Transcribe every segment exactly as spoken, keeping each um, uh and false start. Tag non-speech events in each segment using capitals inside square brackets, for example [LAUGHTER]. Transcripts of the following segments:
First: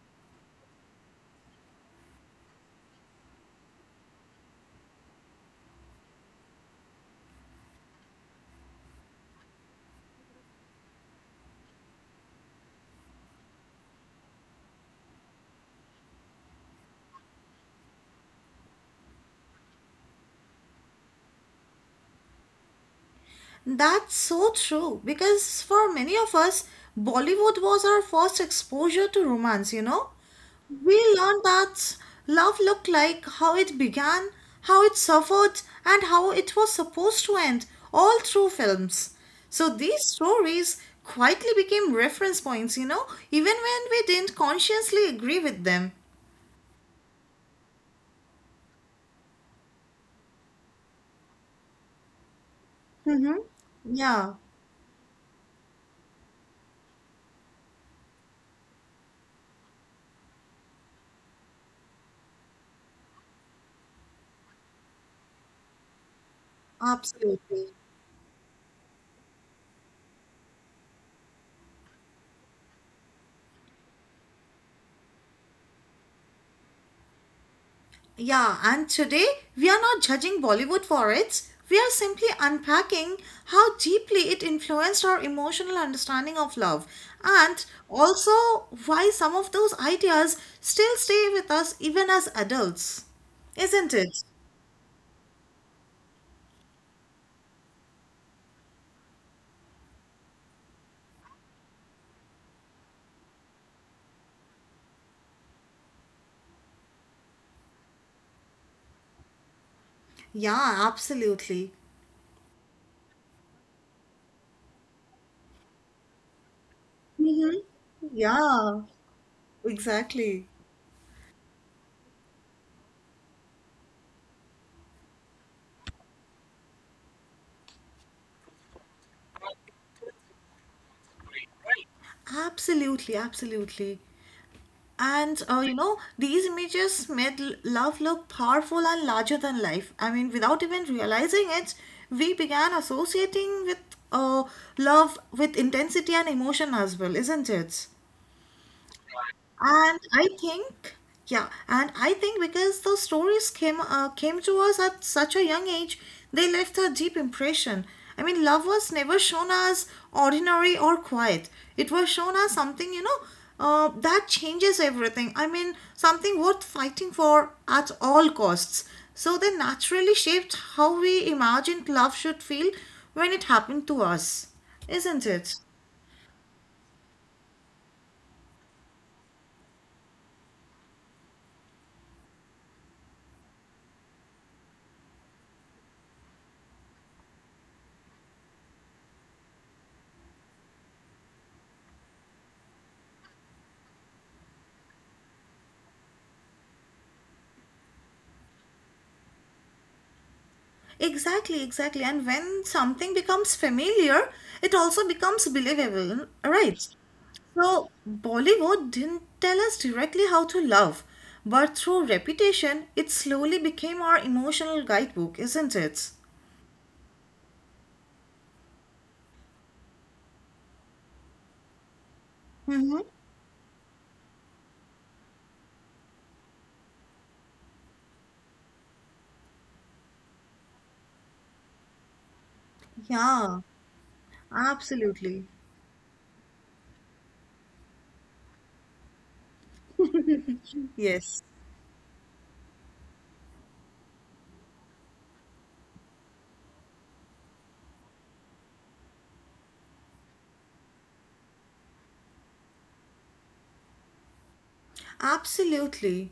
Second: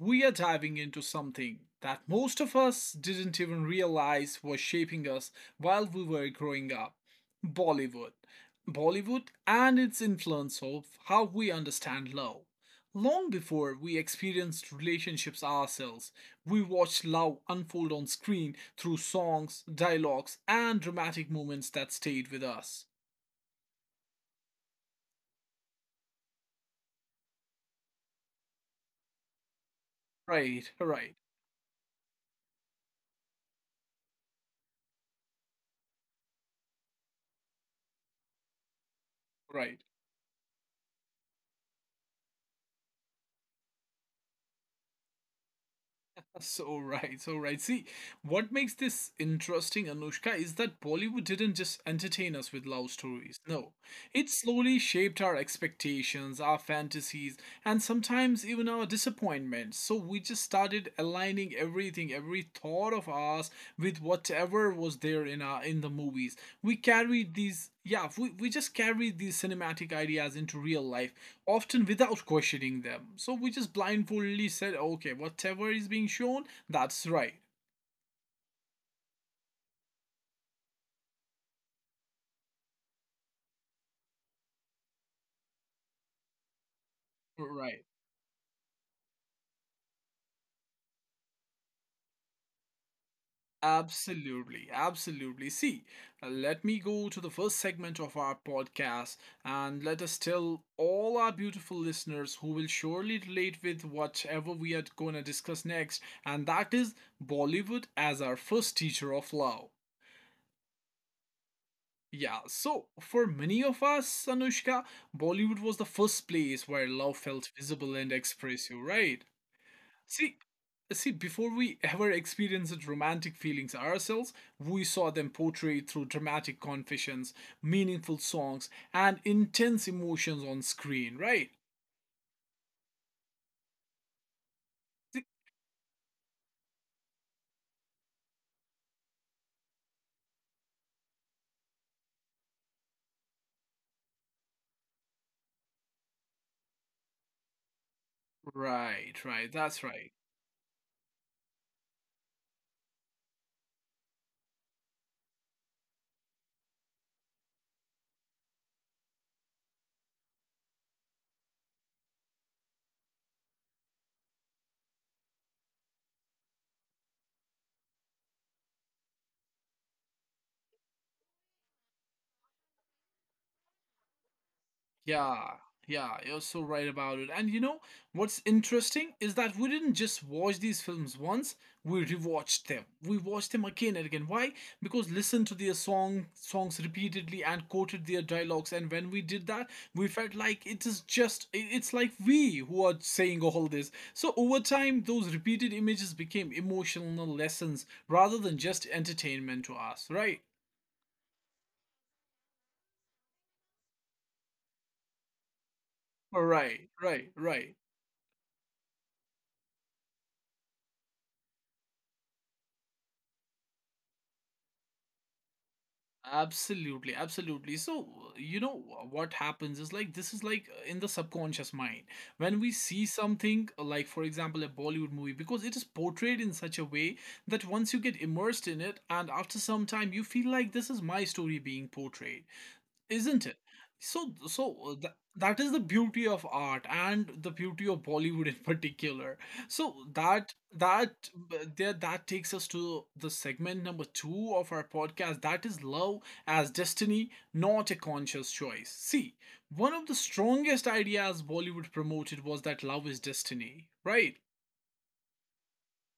we are diving into something that most of us didn't even realize was shaping us while we were growing up, Bollywood. Bollywood and its influence of how we understand love. Long before we experienced relationships ourselves, we watched love unfold on screen through songs, dialogues, and dramatic moments that stayed with us. That's so true because for many of us, Bollywood was our first exposure to romance, you know? Right, [LAUGHS] We right, learned that love looked like, how it began, how it suffered, and how it was supposed to end, all through films. So right. these stories quietly became reference points, you know, even when we didn't consciously agree with them. So right, so right. See, what makes this interesting, Anushka, is that Bollywood didn't just entertain us with love Mm-hmm. stories. No, Yeah, it slowly shaped our expectations, our fantasies, and sometimes even our disappointments. So we just started aligning every everything, every thought of us with whatever was there in our in the movies. We carried absolutely. these yeah, we, we just carried these cinematic ideas into real life, often without questioning them. So we just blindfoldly said, okay, whatever is being shown, that's right. Yeah, and today we are not judging Bollywood for its, we are simply unpacking how deeply it influenced our emotional understanding of love and Right. also why some of those ideas still stay with us even as adults. Isn't it? Absolutely, absolutely. See, uh, let me go to the first segment of our podcast, and let us tell all our beautiful listeners who will surely relate with whatever we are going to discuss next, and that is Bollywood as our first teacher of love. Yeah, absolutely. Yeah, so for many of us, Anushka, Bollywood was the first place where love Hmm. felt visible and Yeah, expressive, right? exactly. See, see, before we ever experienced romantic feelings ourselves, we saw them portrayed through dramatic confessions, meaningful songs, and intense emotions on screen, right? Absolutely, absolutely. And See- uh, you know, these images made l- love look powerful and larger than life. I mean, without even realizing it, we began associating with uh, love with intensity and emotion as well, isn't it? Right, right, that's And right. I think, yeah, and I think because those stories came uh, came to us at such a young age, they left a deep impression. I mean, love was never shown as ordinary or quiet. It was shown as something, you know, uh, that changes everything. I mean, something worth fighting for at all costs. So they naturally shaped how we imagined love should feel when it happened to us, isn't it? Yeah, yeah, you're so right about it. And you know what's interesting is that we didn't just watch these films once, we rewatched them. We watched them again and again. Why? Because listened to their song songs repeatedly and quoted their dialogues. And when we did that, we felt like it is just I- it's like we who are saying all this. So over time, those repeated images became emotional lessons rather than just entertainment to us, right? Exactly, exactly. And when something becomes familiar, it also becomes believable, right? Right, right, So, right. Bollywood didn't tell us directly how to love, but through reputation, it slowly became our emotional guidebook, isn't it? Absolutely, absolutely. So, uh, you know wh- what happens is like, this is like uh, in the subconscious mind. When we Mm-hmm. see something uh, like, for example, a Bollywood movie, because it is portrayed in such a way that once you get immersed in it, and after some time you feel like this is my story being portrayed, isn't Yeah, it? So so that absolutely. that is the beauty of art and the beauty of Bollywood [LAUGHS] in particular. So that that Yes. uh, there that takes us to the segment number two of our podcast, that is love as destiny, not a conscious choice. See, one of the strongest ideas Bollywood promoted was that love is destiny, right? Absolutely.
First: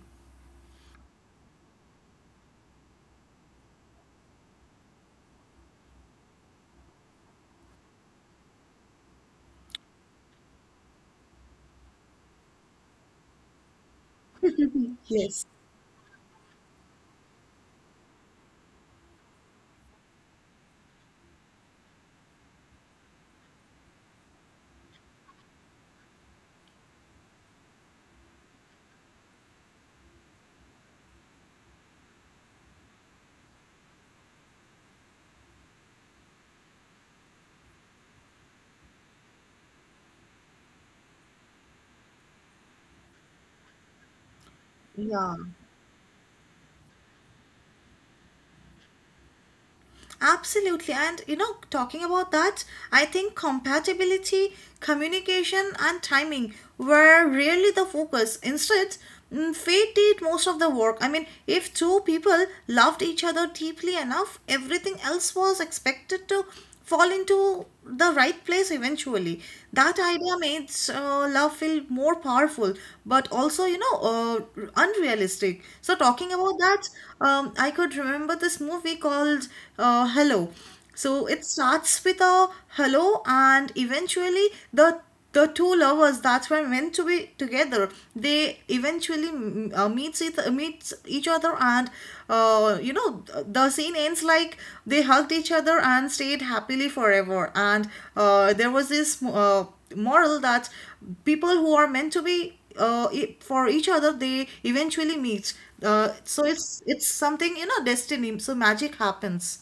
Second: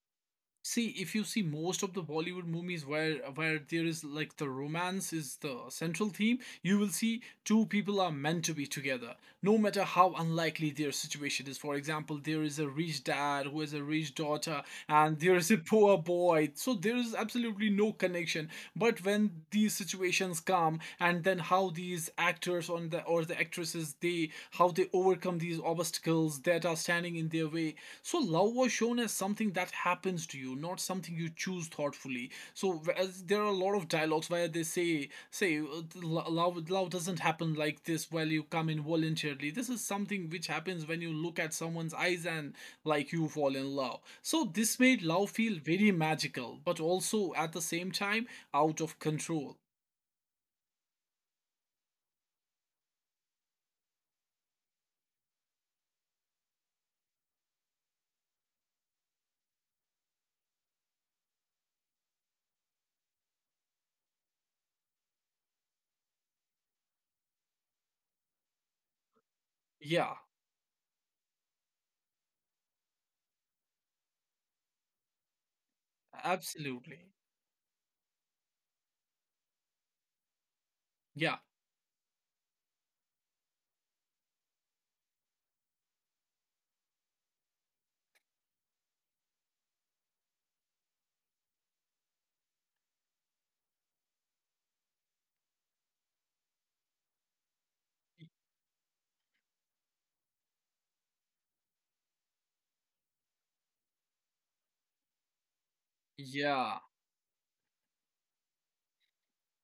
See, if you see most of the Bollywood movies where where there is like the romance is the central theme, you will see two people are meant to be together, no matter how unlikely their situation is. For example, there is a rich dad who has a rich daughter, and there Yes. is a poor boy. So there is absolutely no connection. But when these situations come, and then how how these actors on the or the actresses, they how they overcome these obstacles that are standing in their way. So love was shown as something that happens to you, not something you choose thoughtfully. So, as there are a lot of dialogues where they say say uh, lo- love love doesn't happen like this, while you come in voluntarily, this is something which happens when you look at someone's eyes, and like, you fall in love. So this made love Yeah. feel very magical, but also at the same time out of control. Absolutely. And you know, talking about that, I think compatibility, communication, and timing were really the focus. Instead, mm, fate did most of the work. I mean, if two people loved each other deeply enough, everything else was expected to fall into the right place eventually. That Yeah. idea makes uh, love feel more powerful, but also, you know, uh, unrealistic. So, talking about that, Absolutely. um, I could remember this movie called uh, Hello. So, Yeah. it starts with a hello, and eventually, the the two lovers that's why meant to be together they eventually mm, uh, meets each, meets each other and uh, you know the scene ends like they hugged each other and stayed happily forever and uh, there was this uh, moral that people who are meant to be uh, e- for each other they eventually meet uh, so Yeah. it's it's something you know destiny so magic happens.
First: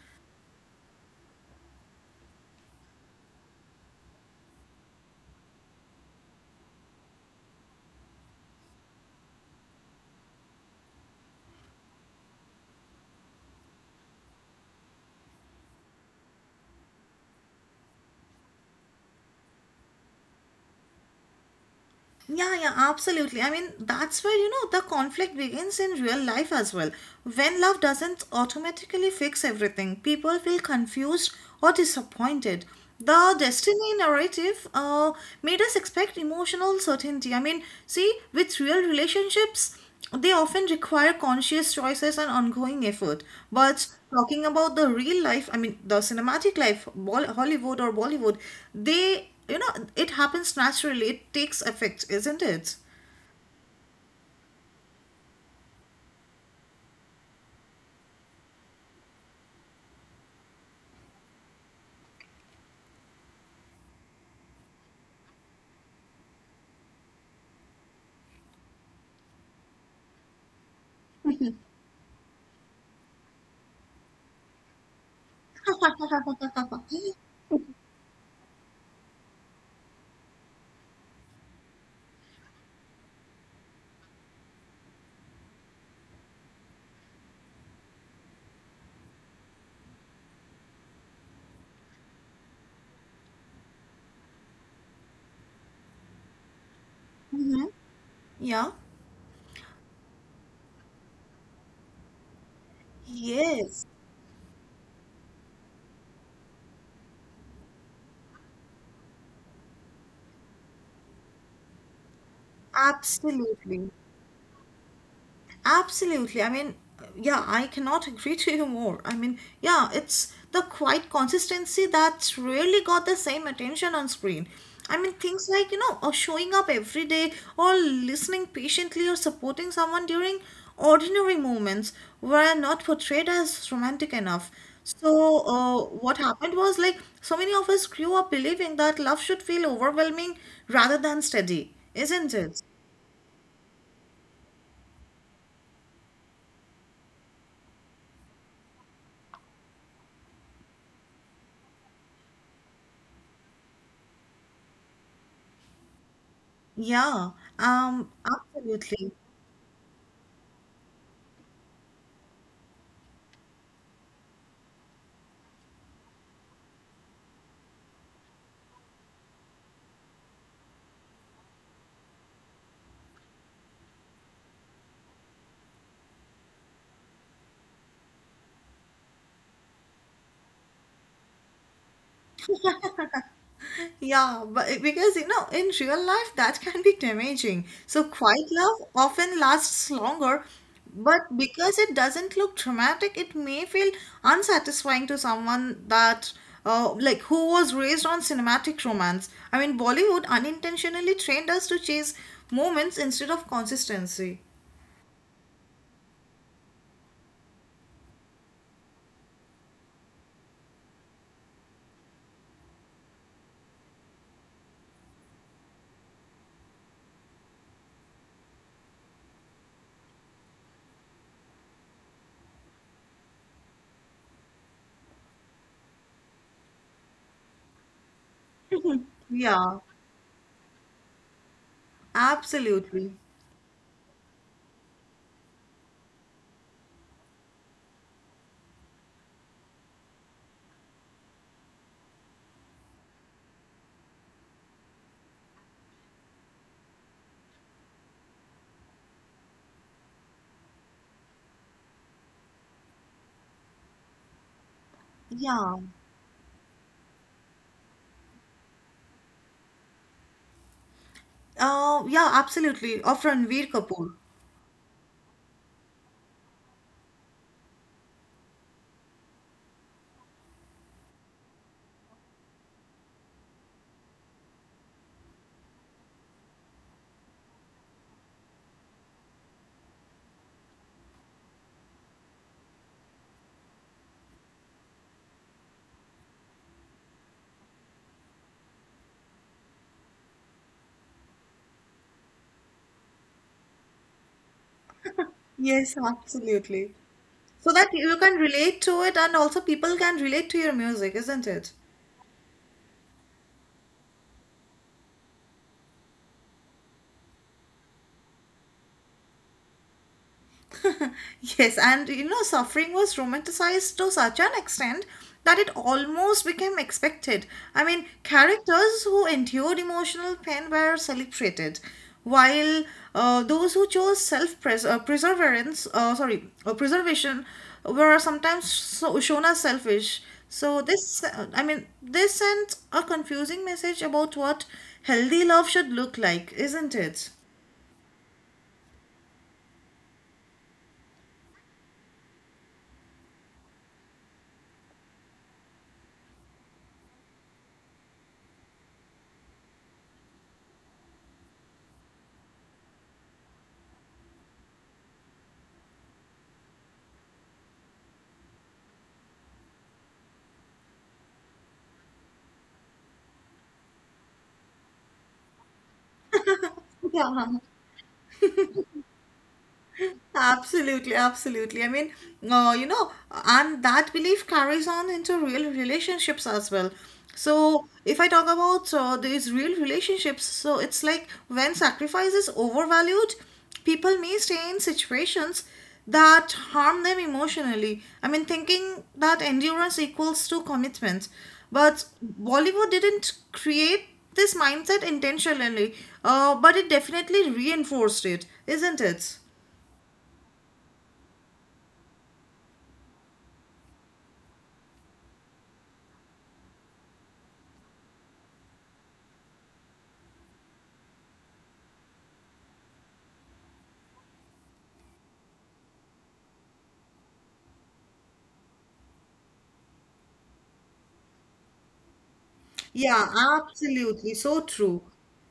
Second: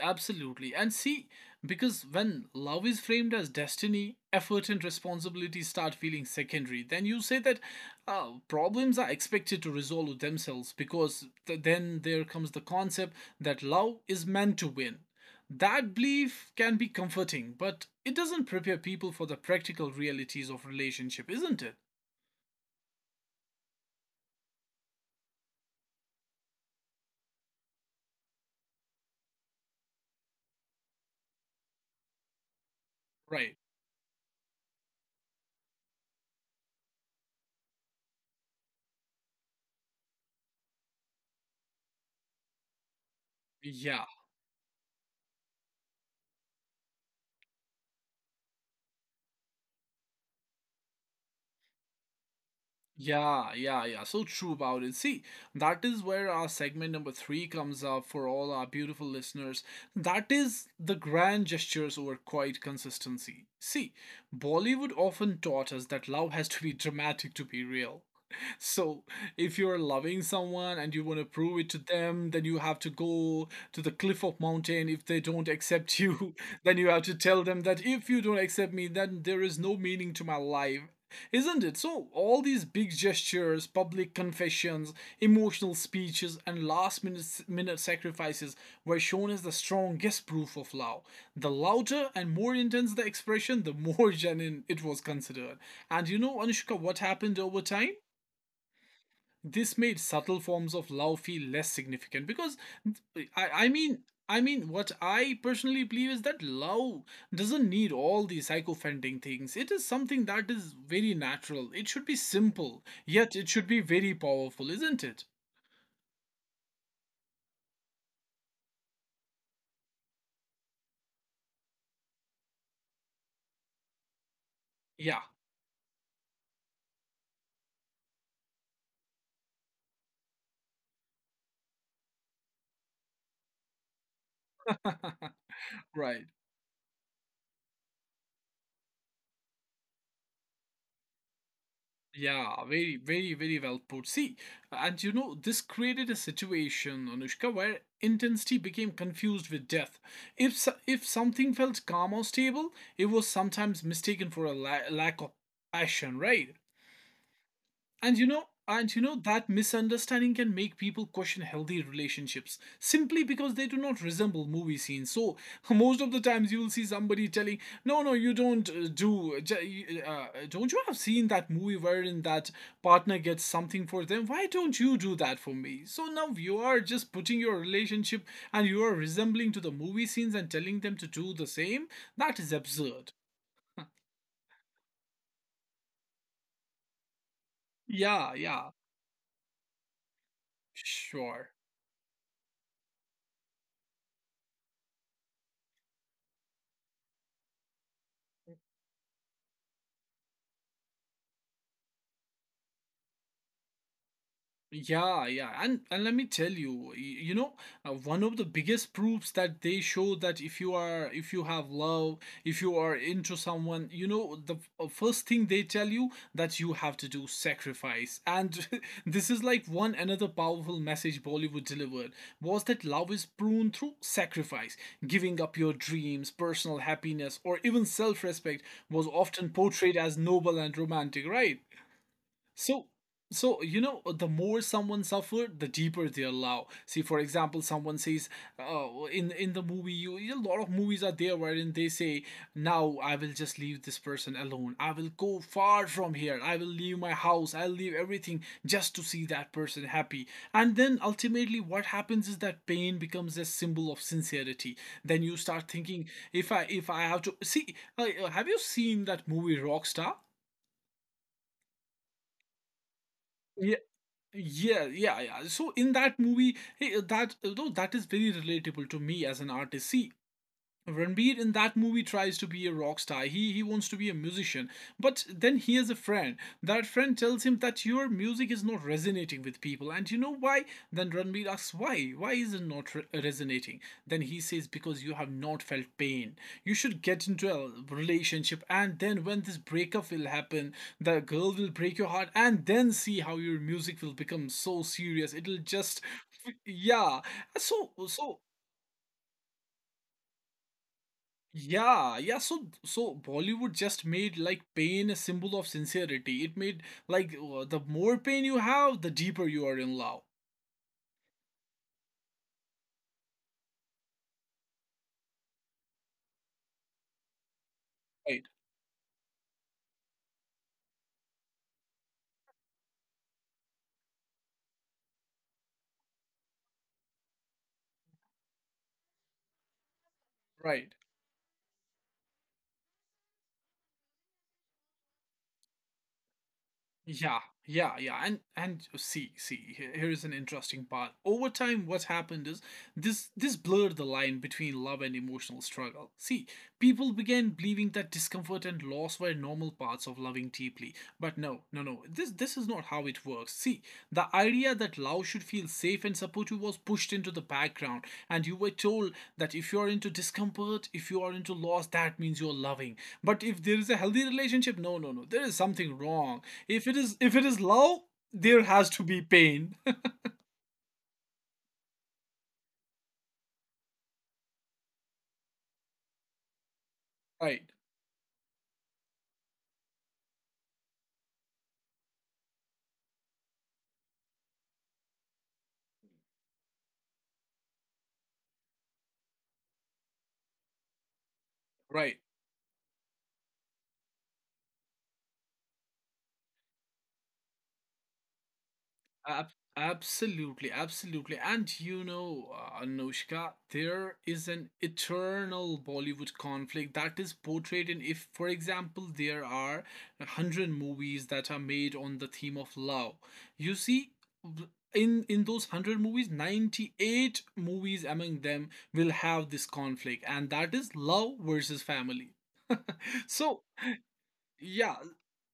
Absolutely. And see, because when love is framed as destiny, effort and responsibility start feeling secondary. Then you say that uh, problems are expected to resolve themselves, because th- then there comes the concept that love is meant to win. That belief can be comforting, but it doesn't prepare people for the practical realities of relationship, isn't it? Yeah, yeah, absolutely. I mean, that's where, you know, the conflict begins in real life as well. When love doesn't automatically fix everything, people feel confused or disappointed. The Right. destiny narrative uh, made us expect emotional certainty. I mean, see, with real relationships, they often require conscious choices and ongoing effort. But Yeah. talking about the real life, I mean, the cinematic life, Bol- Hollywood or Bollywood, they, you know, it happens naturally. It takes effect, isn't it? Yeah, yeah, yeah. So true about it. See, that is where our segment number three comes up for all our beautiful listeners. That is the grand gestures over quiet consistency. See, Bollywood often taught us that love has to be dramatic to be real. So, if you're loving someone and you want to prove it to them, then you have to go to the cliff of mountain. If they don't accept you, [LAUGHS] then you have to tell them that if you don't accept me, then there is no meaning to my life. Isn't it? So, all these big gestures, public confessions, emotional speeches, and last minute, minute sacrifices were shown as the strongest proof of love. The louder and more intense the expression, the more [LAUGHS] genuine it was considered. And you know, Anushka, what happened over Hmm. time? Yeah. This made subtle forms of love feel less significant, because I, I Yes, mean I mean what I personally believe is that love doesn't need all these psychofending things. It is something that is very natural. It should be simple, yet it should be absolutely. very powerful, isn't it? Absolutely. I mean, yeah, I cannot agree to you more. I mean, yeah, it's the quiet consistency that's really got the same attention on screen. I mean, Yeah, things like, you know, or showing up every day or listening patiently or supporting someone during ordinary moments were not portrayed as romantic enough. So, uh, what right. happened was like so many of us grew up believing that love should feel overwhelming rather than steady, isn't it? Yeah, very, very, very well put. See, and you know, this created a situation, Anushka, where intensity became confused with depth. If so- if something felt calm or stable, it was sometimes mistaken for a la- lack of passion, right? Yeah, um, And you know, and you absolutely. know that misunderstanding can make people question healthy relationships simply because they do not resemble movie scenes. So [LAUGHS] most of the times you will see somebody telling, "No, no, you don't uh, do. J- Uh, uh, don't you have seen that movie wherein that partner gets something for them? Why don't you do that for me?" So now you are just putting your relationship and you are resembling to the movie scenes and telling them to do the same. That is absurd. Yeah, but because you know, in real life, that [LAUGHS] can be damaging. So, Yeah, quiet yeah, love often lasts longer, but sure. because it doesn't look dramatic, it may feel unsatisfying to someone that, uh, like, who was raised on cinematic romance. I mean, Bollywood unintentionally trained us to chase moments instead of consistency. Yeah, yeah, and and let me tell you, y- you know, uh, one of the biggest proofs that they show, that if you are, if you have love, if you are into someone, you know, the f- uh, first thing they tell you, that you have to do sacrifice, and [LAUGHS] this is like one another powerful message Bollywood delivered, was that love is pruned through sacrifice. Giving up your dreams, personal happiness, or even self-respect was often Yeah, portrayed as noble and romantic, right? So, absolutely. so you know, the more someone suffered, the deeper they allow. See, for example, someone says, uh, in in the movie, you, a lot of movies are there wherein they say, "Now I will just leave this person alone. I will go far from here. I will leave my house. I'll leave everything just to see that person happy." And then ultimately, what happens is that pain becomes a symbol of sincerity. Then you start Yeah, thinking, if I if I have to see, uh, have you seen that movie Rockstar? uh, yeah, absolutely. Of Ranveer Kapoor. Yeah, yeah, yeah. So in that movie, hey, uh, that uh, though that is very relatable to me as an artist. See, Ranbir in that movie tries to be a rock star. He he wants to be a musician. But then he has a friend. That friend tells him that your music is not resonating with people. And you know why? Then Ranbir asks why? Why is it not re- resonating? Then he says, because you have not felt pain. You should get into a relationship, and then when this breakup will happen, the girl will break your heart, and then see how your music will become so serious. It'll Yes, just, absolutely. yeah. So that So you can so relate to it and also people can relate to your music, isn't it? yeah, yeah. So, so Bollywood just made like pain a symbol of sincerity. It made like, uh, the more pain you have, the deeper you are in love. [LAUGHS] Yes, and you know, suffering was romanticized to such an extent that it almost became expected. I mean, Right, characters who endured emotional pain were celebrated, while uh, those who chose self-pres uh, perseverance, uh, sorry, uh, preservation, were sometimes so- shown as selfish. So right. this, uh, I mean, this sent a confusing message about what healthy love should look like, isn't it? Yeah, yeah, yeah. And and oh, see, see. he- Here is an interesting part. Over time, what happened is, this this blurred the line between love and emotional struggle. See, people began believing that discomfort and loss were normal parts of loving deeply. But no, no, no. This this is not how it works. See, the idea that Laos should feel safe and supportive was pushed into the background, and you were told that if you are into discomfort, if you are into loss, that means you are loving. But if there is a healthy relationship, no, no, no, there is something wrong. If it is, Yeah. if it is love, there has to be pain. Absolutely, absolutely. I mean, uh, you know, and that belief carries on into real relationships as well. [LAUGHS] Right, So, if I talk about uh, these real relationships, so it's like when sacrifice is overvalued, people may stay in situations that harm them emotionally. I mean, thinking that endurance equals to commitment. But right. Bollywood didn't create this mindset intentionally, uh, but it definitely reinforced it, isn't it? Ab- Absolutely, absolutely. And you know, uh, Anushka, there is an eternal Bollywood conflict that is portrayed in if, for example, there are a hundred movies that are made on the theme of love. You see, w- in in those hundred movies, ninety eight movies among them will have this conflict, and that is love versus family. Yeah, So absolutely. So yeah, true.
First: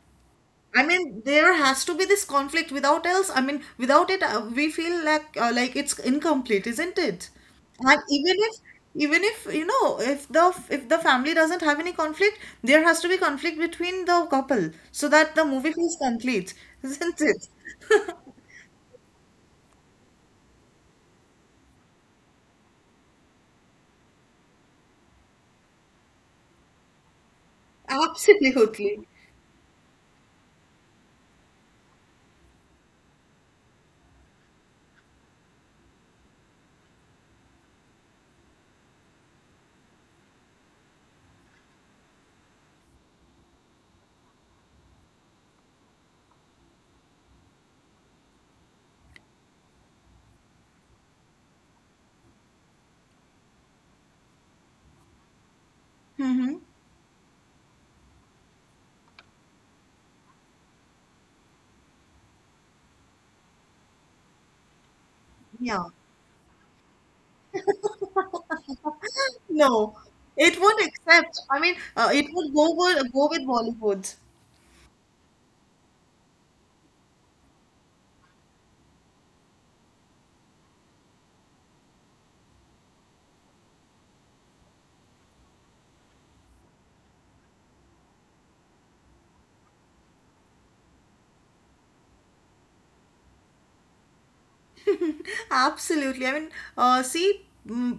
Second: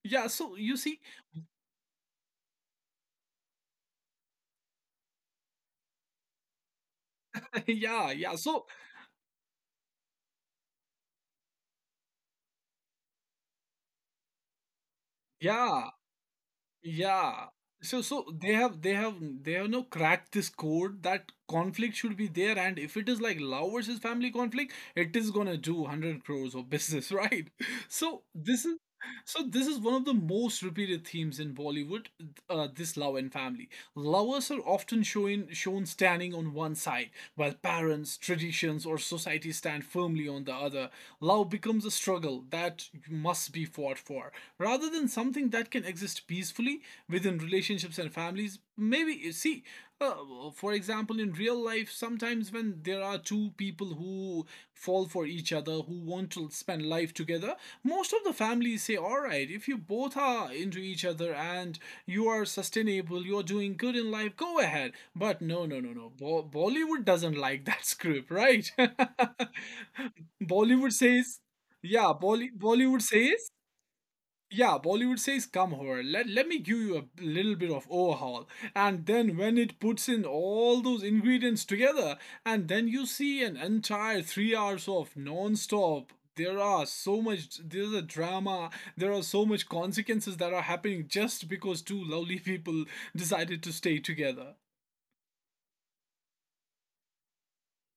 yeah. So you I see, mean, there has to be this conflict. Without else, I mean, without it, uh, we feel like uh, like it's incomplete, isn't it? [LAUGHS] And yeah, even yeah. if So even if you know if the if the family doesn't have any conflict, there has to be conflict between the couple so that the movie yeah. feels complete, [LAUGHS] isn't it? Yeah. So so they have they have they have now cracked this code that conflict should be there, and if it is like love versus family conflict, it is gonna do one hundred crores of business, [LAUGHS] right? So this is Absolutely. so this is one of the most repeated themes in Bollywood, uh, this love and family. Lovers are often shown shown standing on one side, while parents, traditions, or society stand firmly on the other. Love becomes a struggle that must be fought for rather than something that can exist peacefully within relationships and families. Maybe, you see, uh, for example, in real life, sometimes when there are two people who fall for each other, who want Mm-hmm. to spend life together, most of the families say, all right, if you both are into each other and you are sustainable, you're doing good in life, go ahead. But no, Yeah. no, no, no. Bo- Bollywood doesn't like that [LAUGHS] script, right? No, [LAUGHS] it won't Bollywood accept. says, I mean, uh, yeah it would Bolly- go bollywood with, go with says Bollywood. yeah, Bollywood says, come here, let, let me give you a little bit of overhaul. And then when it puts in all those ingredients together, and then you see an entire three hours of non-stop. There are so much, there's a drama, there are so much consequences that are happening just because two lovely [LAUGHS] people decided to stay together. Absolutely. I mean, uh, see, mm,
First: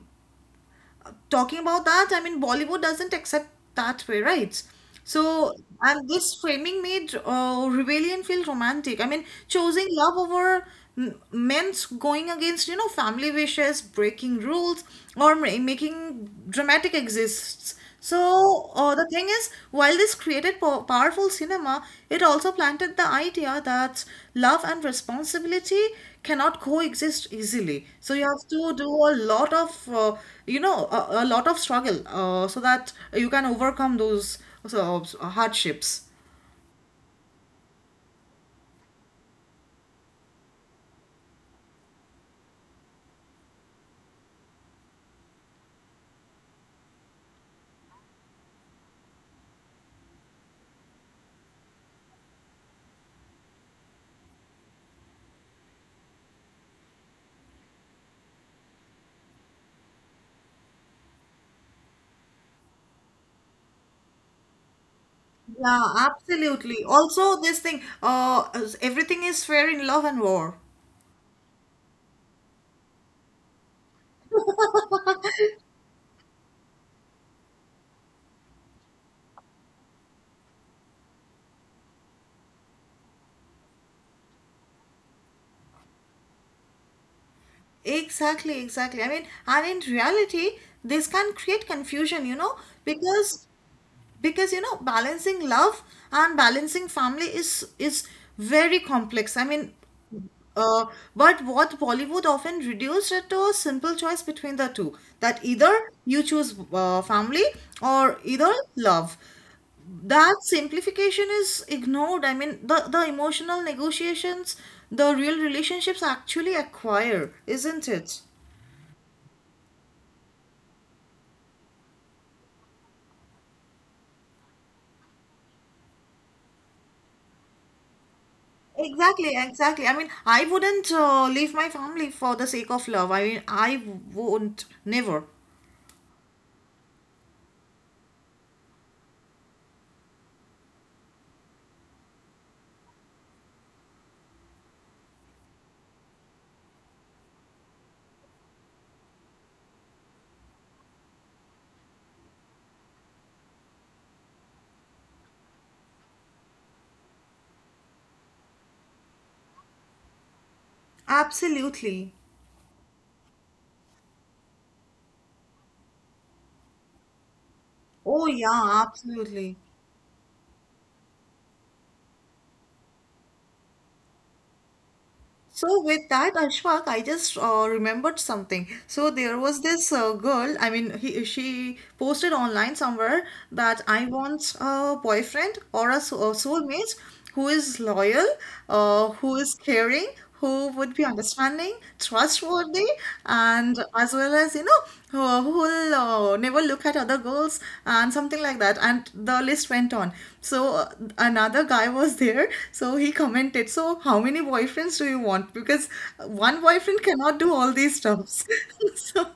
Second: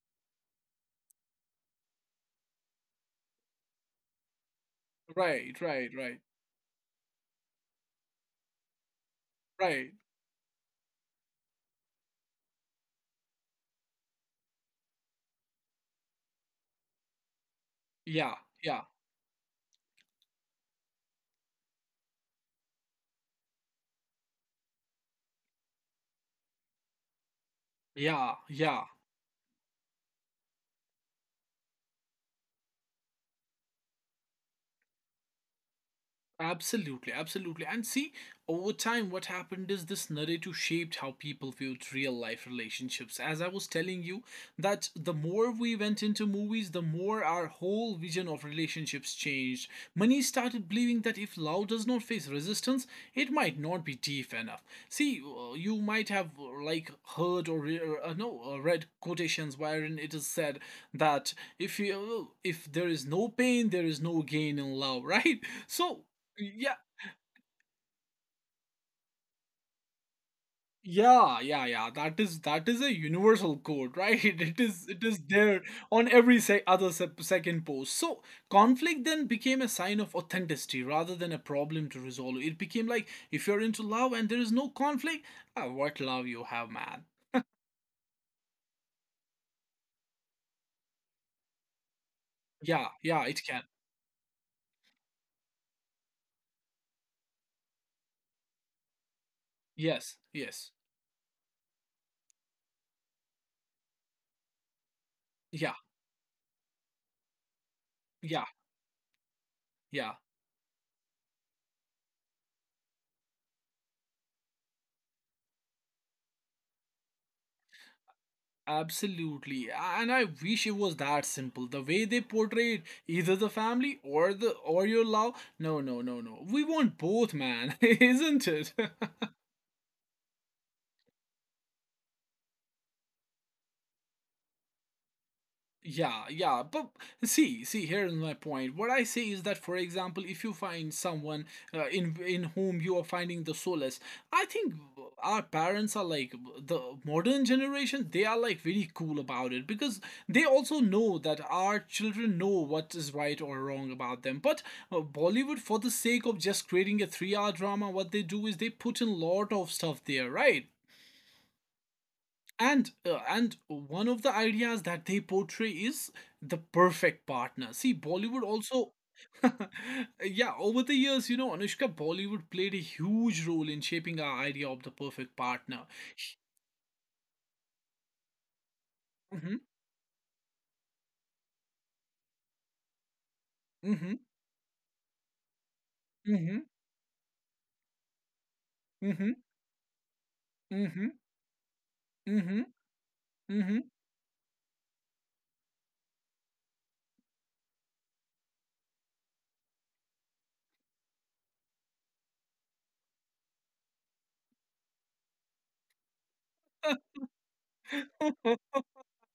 talking about that, I mean, Bollywood doesn't accept that way, right? So, Right, right, and right, this framing made uh, rebellion feel romantic. I mean, choosing right. love over m- men's going against, you know, family wishes, breaking rules, or ma- making dramatic exists. Yeah, So yeah, uh, the thing is, while this created po- powerful cinema, it also planted the idea that love and responsibility cannot coexist easily. So you yeah, have to yeah. do a lot of, uh, you know, a, a lot of struggle uh, so that you can overcome those uh, hardships. Absolutely, absolutely. And see, over time, what happened is this narrative shaped how people viewed real life relationships. As I was telling you, that the more we went into movies, the more our whole vision of relationships changed. Many started believing that if love does not face resistance, it might not be deep enough. See, uh, you might have uh, like heard or re- or, uh, no uh, read quotations wherein it is said that if you if there is no pain, there is no gain in love, right? [LAUGHS] Yeah, So yeah, absolutely. Also, this thing, uh, everything is fair in love and war. yeah, yeah, yeah, that is that is a universal code, right? [LAUGHS] It is it is there on every se- other sep second post. So conflict then became a sign of authenticity rather than a problem to resolve. It became like, if you're into love and there is no conflict, ah, what love you have, man. Exactly, exactly. I mean, and in reality, this can create confusion, you know, Yeah, yeah, it because can. because you know balancing love and balancing family is is very complex. I mean, Yes, yes. uh, but what Bollywood often reduced it to a simple choice between the two that either Yeah, you choose uh, family or yeah, either love. yeah. That simplification is ignored. I mean, the, the emotional negotiations the real relationships actually acquire, isn't it? Absolutely, and I wish it was that simple. The way they portrayed either the family or the or your love. No, no, no, no. We want both, man, [LAUGHS] isn't it? [LAUGHS] Exactly, exactly. I mean, I wouldn't uh, leave my family for the sake of love. I mean, I won't, never. Yeah, yeah, but see, see, here is my point. What I say is that, for example, if you find someone uh, in in whom you are finding the solace, I think our parents are like the modern generation. They are like very cool about it because they also know that our children know what is right or wrong about them. But uh, Bollywood, for the sake of just creating a three-hour drama, what they do is they put in lot of stuff there, right? Absolutely. And uh, and one of the ideas that they portray is the perfect partner. See, Oh, Bollywood yeah, also [LAUGHS] absolutely. yeah, over the years, you know, Anushka, Bollywood played a huge role in shaping our idea of the perfect partner. So with that, Ashfaq, I just uh, remembered something. So there Mm-hmm, was this uh, girl. I mean, he, she posted online somewhere that I mm-hmm, want a boyfriend or a, sou- a mm-hmm, soulmate who is loyal, uh, who mm-hmm, is caring, who would be mm-hmm, understanding, mm-hmm. trustworthy, Mm-hmm. and as well as you know, uh, who will uh, oh, never look at other girls, and something like that. And the list went on. So uh, another guy was there. So he commented, so, how many boyfriends do you want? Because one boyfriend cannot do all these stuffs. [LAUGHS] So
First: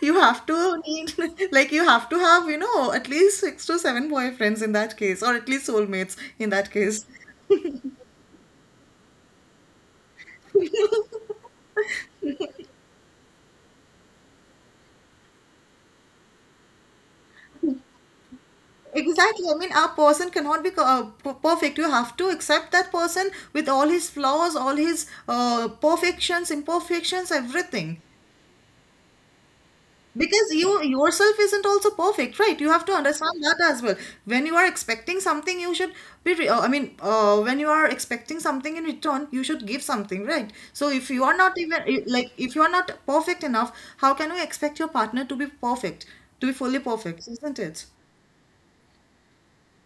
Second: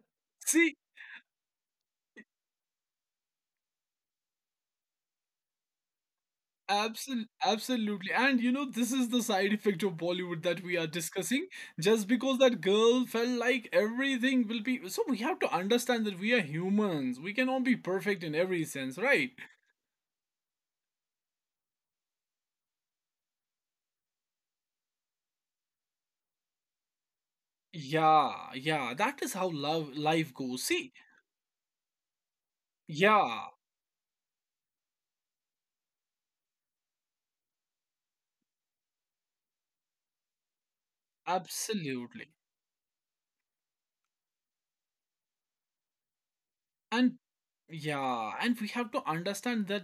you have [LAUGHS] See, to need, [LAUGHS] like, you have to have, you know, at least six to seven boyfriends in that case, or at least soulmates in that case. absolutely, absolutely, and you know this is the side effect of Bollywood that we are discussing. Just because that girl felt like everything will be, so we have to understand that we are humans. We cannot be perfect in every sense, right? Exactly. I mean, a person cannot be uh, p- perfect. You have to accept that person with all his flaws, all his uh, perfections, imperfections, everything. Yeah, yeah, that is how love life Because goes. you See, yourself isn't also perfect, right? You have to understand yeah, that as well. When you are expecting something, you should be. Re- uh, I mean, uh, when you are expecting something in return, you should give something, right? So if you are not even absolutely, like if you are not perfect enough, how can you expect your partner to be perfect, to be fully and perfect, isn't it? yeah, and we have to understand that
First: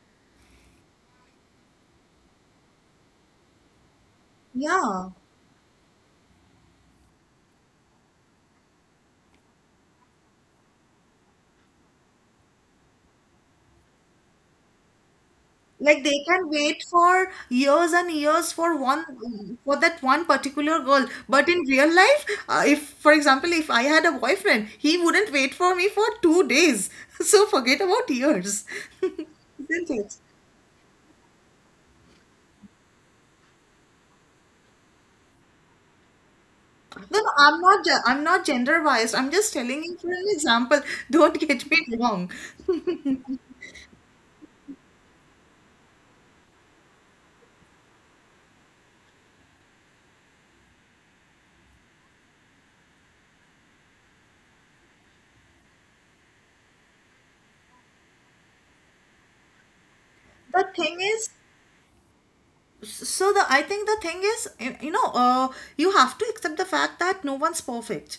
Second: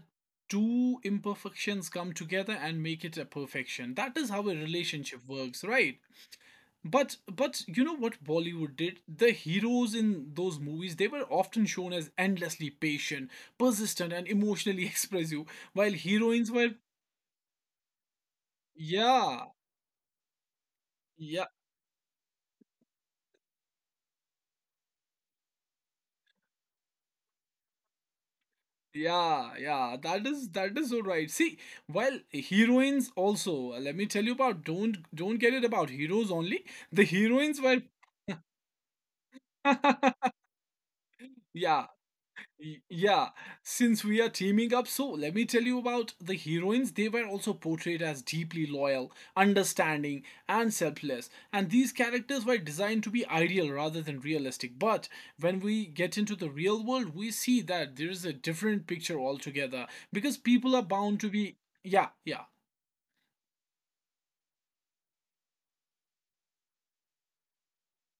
two imperfections come together and make it a perfection. That is how a Yeah. relationship works, right? But but you know what Bollywood did? The heroes in those movies, they were often shown as endlessly patient, persistent, and emotionally [LAUGHS] expressive, while Like they can heroines were wait for years and years for yeah, one for that one particular girl. yeah, But in real life, uh, if for example, if I had a boyfriend, he wouldn't wait for me for two days. [LAUGHS] So forget about years, [LAUGHS] yeah, isn't yeah, it? that is that is all right. See, while heroines also, let me tell you about don't don't get it about heroes only. The No, no, heroines I'm were not. ge- I'm not gender biased. I'm just telling you for an example. Don't [LAUGHS] get yeah, me wrong. Y- yeah, since we are teaming up, so let me tell you about the heroines. They were also portrayed as deeply loyal, understanding, and selfless. And these characters were designed to be ideal rather than realistic. But when we get into the real world, we see that there is a different picture altogether, because The people are thing bound to is, be. Yeah, yeah, so the I think the thing is y- you know uh, you have to accept the fact that no one's perfect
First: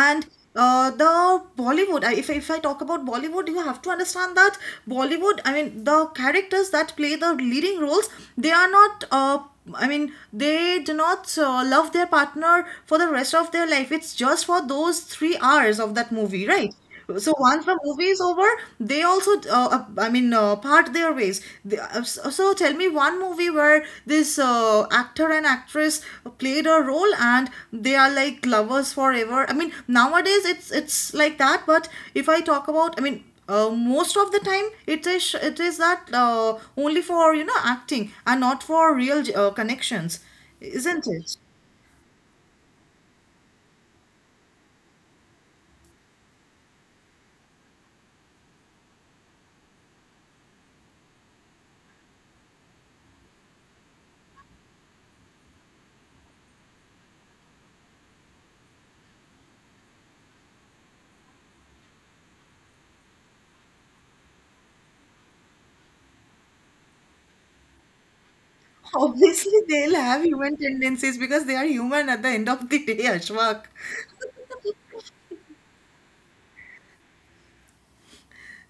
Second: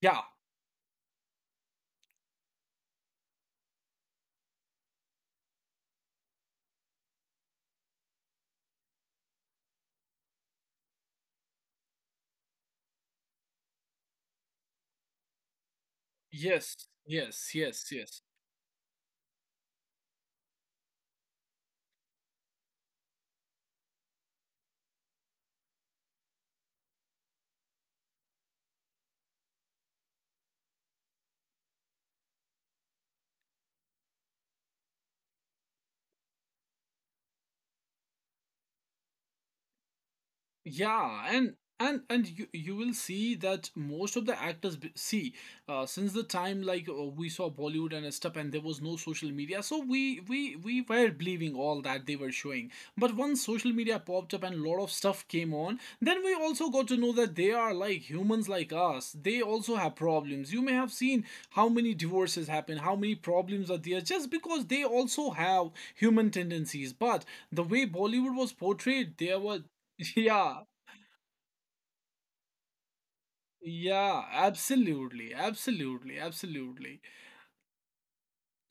yeah. uh, the Bollywood, I- if, if I talk about Bollywood, you have to understand that Bollywood, I mean, the characters that play the leading roles, they are not, uh, I mean, they do not uh, love their partner for the rest of their life. It's just for those three hours of that movie, right? Yes, So yes, once the yes, movie is yes. over, they also, uh, uh, I mean, uh, part their ways. They, uh, so so tell me one movie where this uh, actor and actress played a role and they are like lovers forever. I mean, nowadays it's it's like that. But if I talk about, I mean, uh, most of the time it is it is that uh, only for you know acting and not for real uh, connections, isn't Yeah, it? and and and you you will see that most of the actors b- see, uh, since the time like uh, we saw Bollywood and stuff, and there was no social media, so we we we were believing all that they were showing. But once social media popped up and a lot of stuff came on, then we also got to know that they are like humans like us. They also have problems. You may have seen how many divorces happen, how many problems are there, just because they also have human tendencies. But the way Bollywood was portrayed, there Obviously, were they'll [LAUGHS] have human yeah, tendencies because they are human at the end of the day, Ashwak. yeah, absolutely, absolutely, absolutely.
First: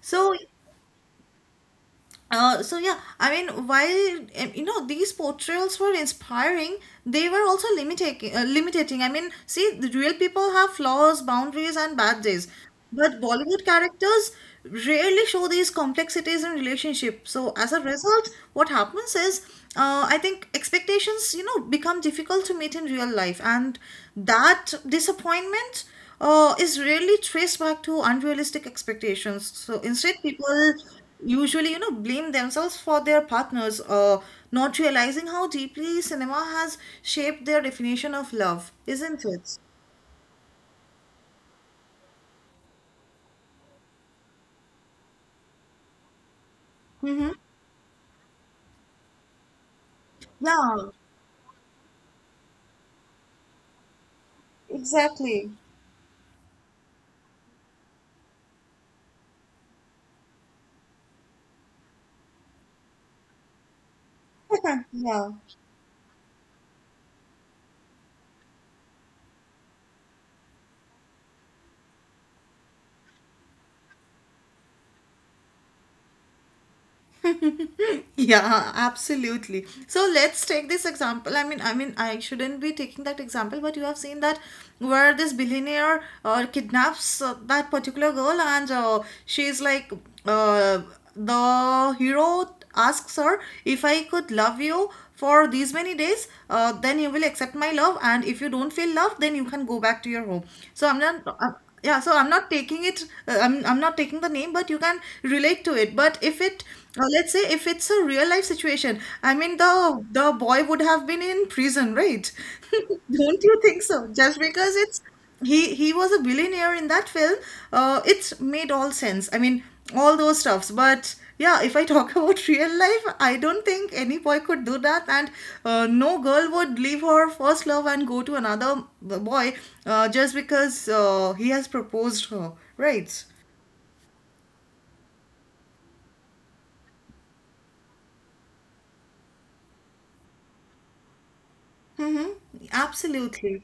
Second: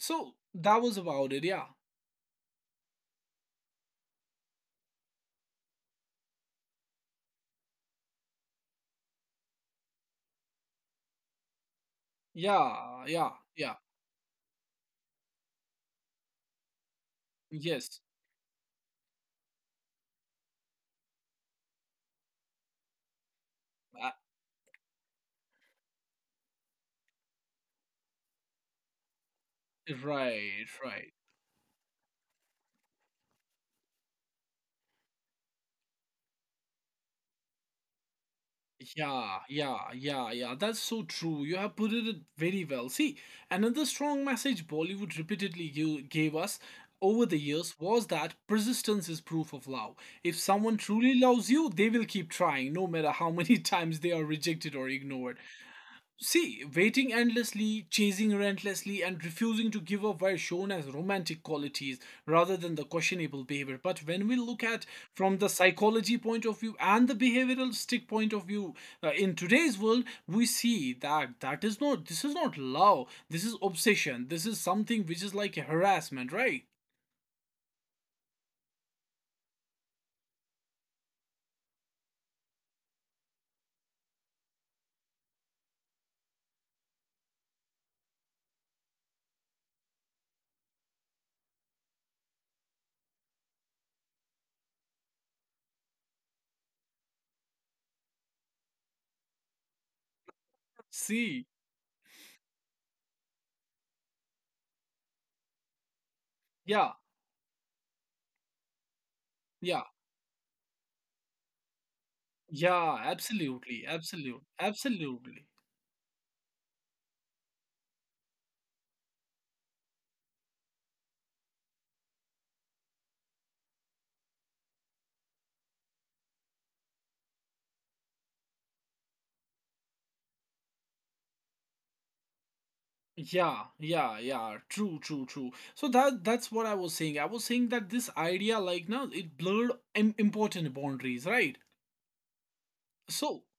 So, that was about it. Yeah, uh, so yeah, I mean, while um, you know these portrayals were inspiring, they were also limiting. Uh, limiting. I mean, see, the real people have flaws, boundaries, and bad days, yeah, but yeah, Bollywood yeah. characters rarely show these complexities in relationship. So, as a Yes, result, what happens is, uh, I think expectations, you know, become difficult to meet in real life, and uh, that disappointment uh, is rarely traced back to unrealistic expectations. So instead, right, people right. usually you know blame themselves for their partners, uh, not realizing how deeply cinema has shaped their definition of love, isn't Yeah, it? yeah, yeah, yeah. That's so true. You have put it very well. See, another strong message Bollywood repeatedly gi- gave us over Mm-hmm. the years was that persistence is proof of love. If someone Yeah, truly loves you, they will keep trying, no matter how many [LAUGHS] times they are rejected or ignored. exactly. See, waiting endlessly, chasing relentlessly, and refusing to give up were shown as romantic qualities rather than the questionable behavior. But when we look at [LAUGHS] Yeah. from the psychology point of view and the behavioral stick point of view, uh, in today's world, we see that that is not this is not love. This is obsession. This is something which is like harassment, right? [LAUGHS] Yeah, absolutely. So let's take this example. I mean, I mean, I shouldn't be taking that example, but you have seen that, where this billionaire uh, kidnaps, uh, that particular girl, and, uh, she's like, uh, the hero asks her, if I could love you for these many days, uh, then you will accept my love, and if you don't feel love, then you can go back to your home. So I'm See, not Yeah, so i'm not taking it. Uh, I'm, I'm not taking the name, but you can relate to it. But if it yeah, uh, Let's say if it's a real life situation. I mean, yeah, the the boy would have been in prison, right? [LAUGHS] yeah, Don't you think absolutely, so? Just absolutely, because it's absolutely. he he was a billionaire in that film, uh, it's made all sense. I mean, all those stuffs. But yeah, if I talk about [LAUGHS] real life, I don't think any boy could do that. And, uh, no girl would leave her first love and go to another b- boy, uh, just because, uh, he has proposed her, right? Yeah, yeah, yeah. True, true, true. So that that's what I was saying. I was saying that this idea, like now, it blurred Im- important boundaries, right? Mm-hmm. So Absolutely.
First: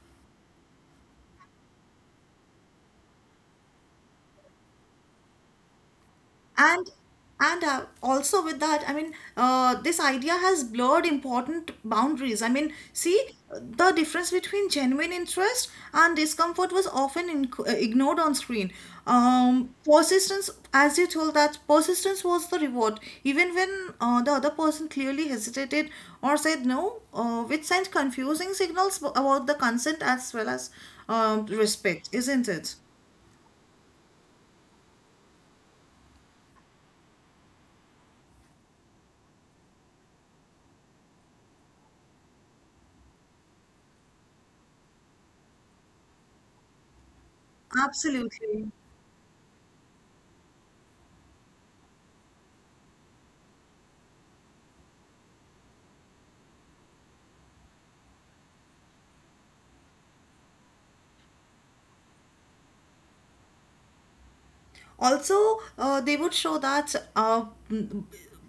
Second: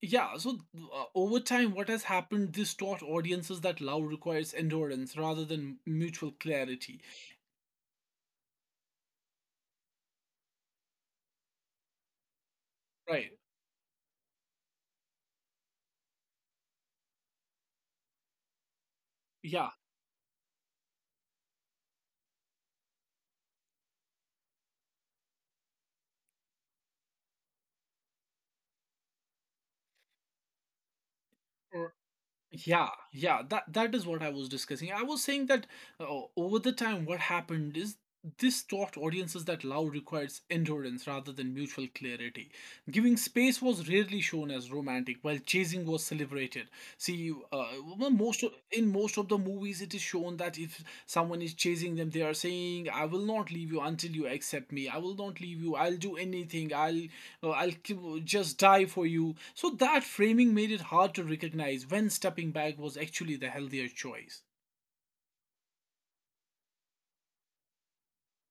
yeah, so uh, over time, what has happened? This taught audiences that love requires endurance rather than mutual and clarity, and uh, also with that, I mean, uh, this idea has blurred important boundaries. I mean, see, right? the difference between genuine interest and discomfort was often inc- uh, ignored on screen. Yeah, um, Persistence, as you told, that persistence was the reward even when, uh, the other person clearly hesitated or said no, uh, which sent confusing signals about the consent as well as um, respect, isn't it? yeah, yeah, that that is what I was discussing. I was saying that uh, over the time what happened is this taught audiences that love requires endurance rather than mutual clarity. Giving space was rarely shown as romantic, while chasing was celebrated. See, uh, well, most of, Absolutely. in most of the movies it is shown that if someone is chasing them, they are saying, I will not leave you until you accept me. I will not leave you. I'll do anything. i'll uh, I'll just die for you. So that framing made it hard to recognize when stepping back was actually the healthier choice. Also, uh, they would show that, uh,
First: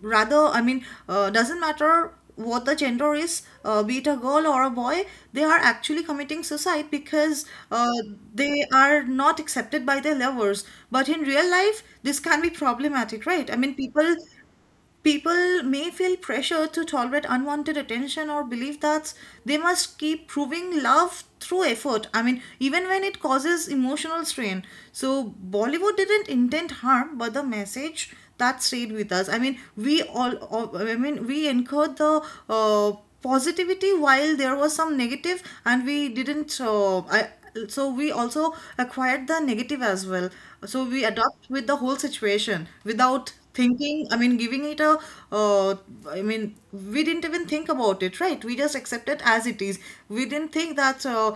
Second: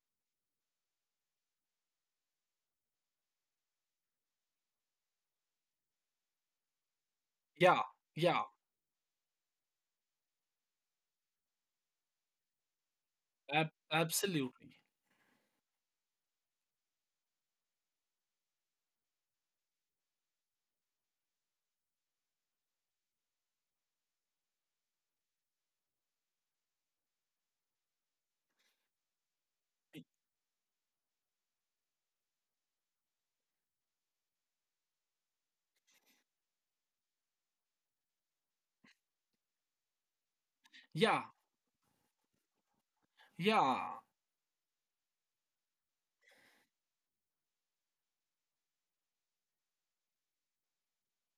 rather, I mean, uh, doesn't matter what the gender is, uh, be it a girl or a boy, they are actually committing suicide because, Yeah, uh, yeah, they are not accepted by their lovers. But in real life, this can be problematic, right? I mean, ab- people absolutely. People may feel pressure to tolerate unwanted attention, or believe that they must keep proving love through effort. I mean, even when it causes emotional strain. So, Bollywood didn't intend harm, but the message that stayed with us. I mean, we all, all- I mean, we incurred the, uh, positivity while there was some negative, and we didn't, uh, I, so we also acquired the negative as well. So we Yeah, adopt with the whole situation without yeah, thinking. I mean giving it a uh, i mean we didn't even think about it, right? We just accept it as it is. We didn't think that, uh,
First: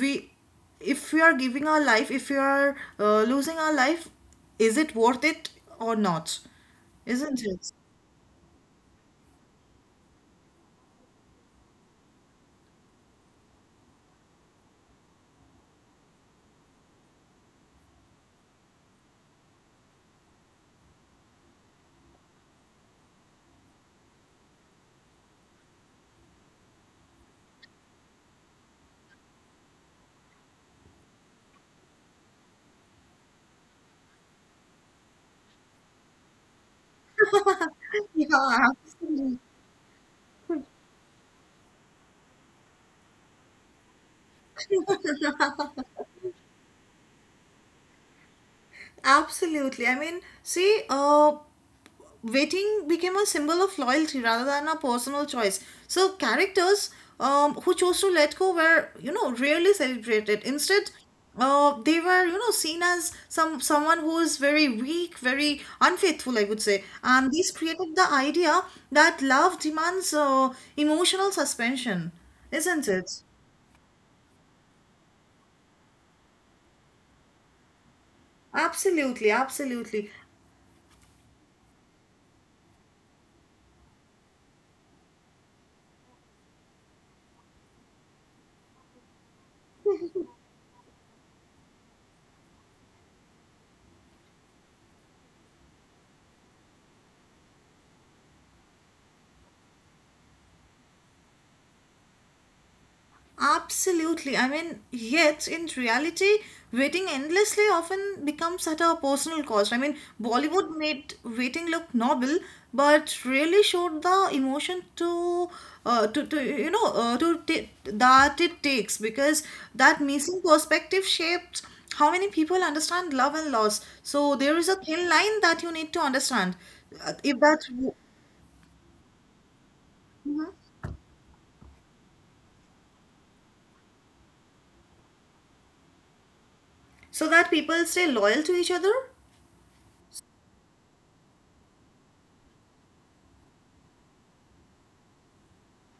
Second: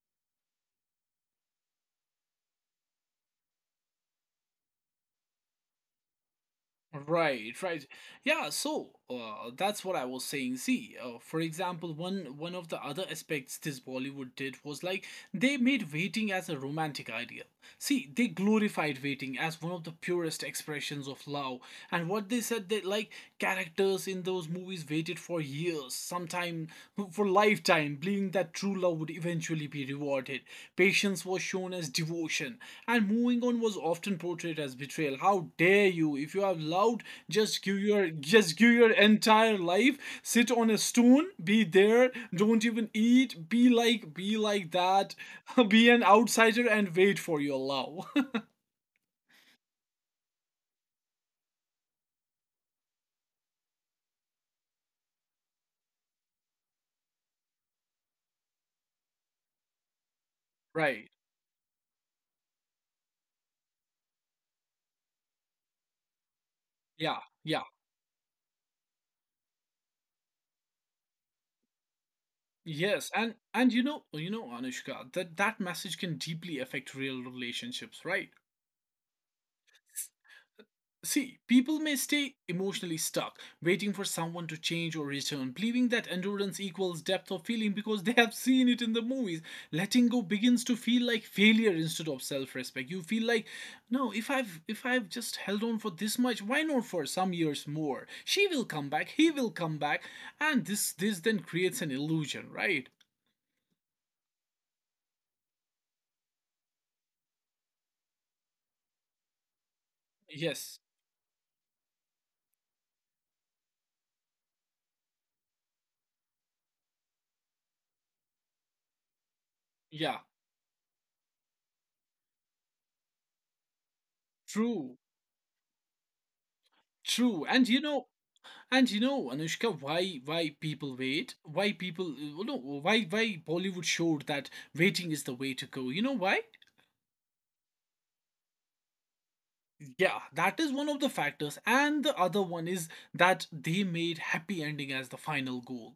we if we are giving our life, if we are, uh, losing our life, is it worth it or not, isn't right, it? right. Yeah, so uh, that's what I was saying. See, uh, for example, one one of the other aspects this Bollywood did was like they made waiting as a romantic ideal. See, they glorified waiting as one of the purest expressions of love, and what they said that like characters in those movies waited for years, sometime for lifetime, believing that true love would eventually be rewarded. Patience was shown as devotion, and moving on was often portrayed as betrayal. How dare you? If you have loved, just give your [LAUGHS] just Yeah. give your entire life. Sit on a stone, be there, don't even eat, be like be like that, [LAUGHS] be an outsider and wait for your love. [LAUGHS] Absolutely. I mean, see, uh, waiting became a symbol of loyalty rather than a personal choice. So characters, um, who chose to let go, were, you know, rarely celebrated. Instead, Right. uh, they were, you know, seen as some someone who is very weak, very unfaithful, I would say. Yeah. And this Yeah. created the idea that love demands, uh, emotional suspension, isn't Yes. it? And and you know, you know Anushka, that that message can deeply affect real relationships, right? Absolutely, absolutely. See, people may stay emotionally stuck, waiting for someone to change or return, believing that endurance equals depth of feeling because [LAUGHS] they have seen it in the movies. Letting go begins to feel like failure instead of self-respect. You feel like, no, if I've if I've just held on for this much, why not for some years more? She will come back, he will come back, and this this then creates an illusion, right? Absolutely. I mean, yet in reality, waiting endlessly often becomes at a personal cost. I mean, Bollywood Yes. made waiting look noble, but really showed the emotion to, uh, to, to you know, uh, to t- that it takes, because that Yeah. missing perspective shapes how many people understand love and loss. So there is a True. thin line that you need to understand. Uh, If True. that, And you know, And you know, Anushka, why Mhm. why people wait? Why people well, no? Why why Bollywood showed that waiting is the way to go? You know why? So that people stay loyal to each other. Yeah, that is one of the factors, and the other one is that they made happy ending as the final goal.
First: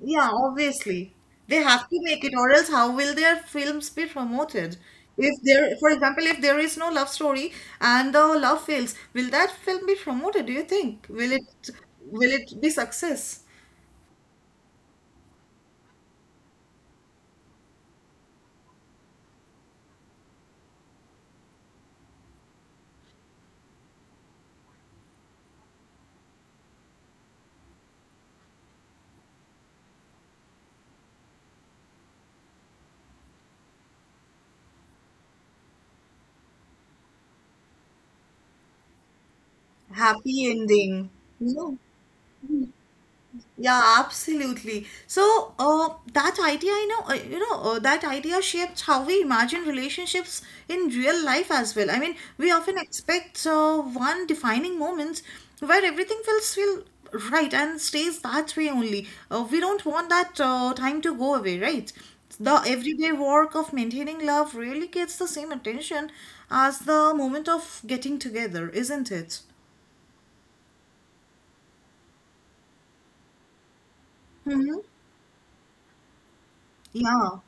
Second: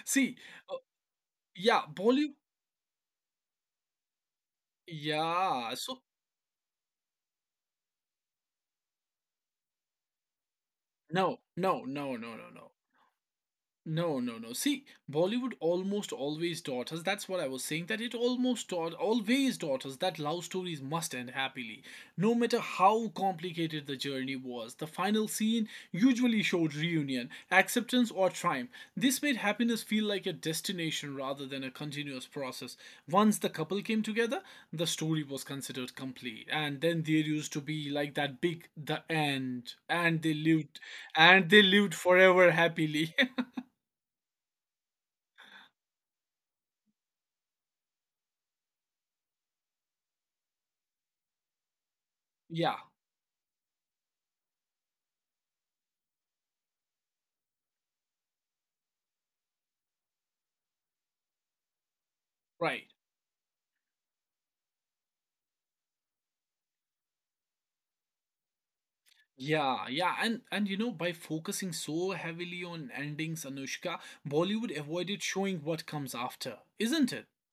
Yeah, See, uh, obviously. They yeah, have to make Bollywood. it, or else how will their films be promoted? If there, Yeah, For so example, if there is no love story and the love fails, will that film be promoted, do you think? Will no, it, no, no, will no, no, it be no. success? No, no, no. See, Bollywood almost always taught us. That's what I was saying. That it almost taught, always taught us that love stories must end happily. No matter how complicated the journey was, the final scene usually showed reunion, acceptance, or triumph. This made happiness feel like a destination rather than a continuous process. Once the couple came together, the story was considered complete. And then there used to be like that big, the end. And they Happy lived, ending. and they No. lived forever happily. Yeah, absolutely. So, uh, that idea, you know, uh, you know, uh, that idea shapes how we imagine relationships in real life as well. I mean, we Yeah, often expect, uh, one defining moments where everything feels feel right and stays that way only. Uh, we don't want that, uh, time to go away, right? The right. everyday work of maintaining love really gets the same attention as the moment of getting together, isn't it? Yeah, yeah, and and you know, by focusing so heavily on endings, Anushka, Bollywood Mm-hmm. avoided showing what comes after, isn't it? Yeah,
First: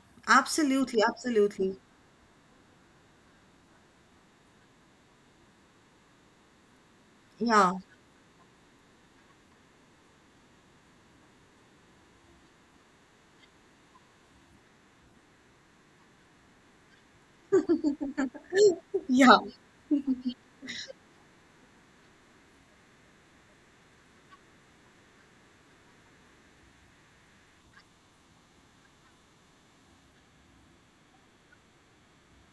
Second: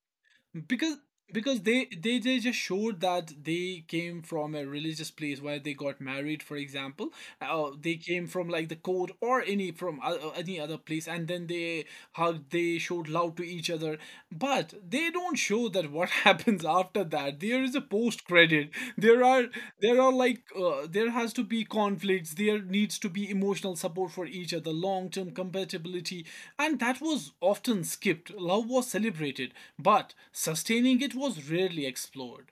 Because absolutely, because absolutely. they, they they just showed that they came from a religious place where they got married, for example. uh, Yeah. They came from like the court or any from o- any other place, and then they hugged, they showed love to each other, but they don't show that what [LAUGHS] happens after that. There is a post credit. there Yeah, are there are like, uh, there has to be conflicts, there needs to be emotional support for each other, long term compatibility, and that was often skipped. Love was celebrated, but sustaining it was rarely explored.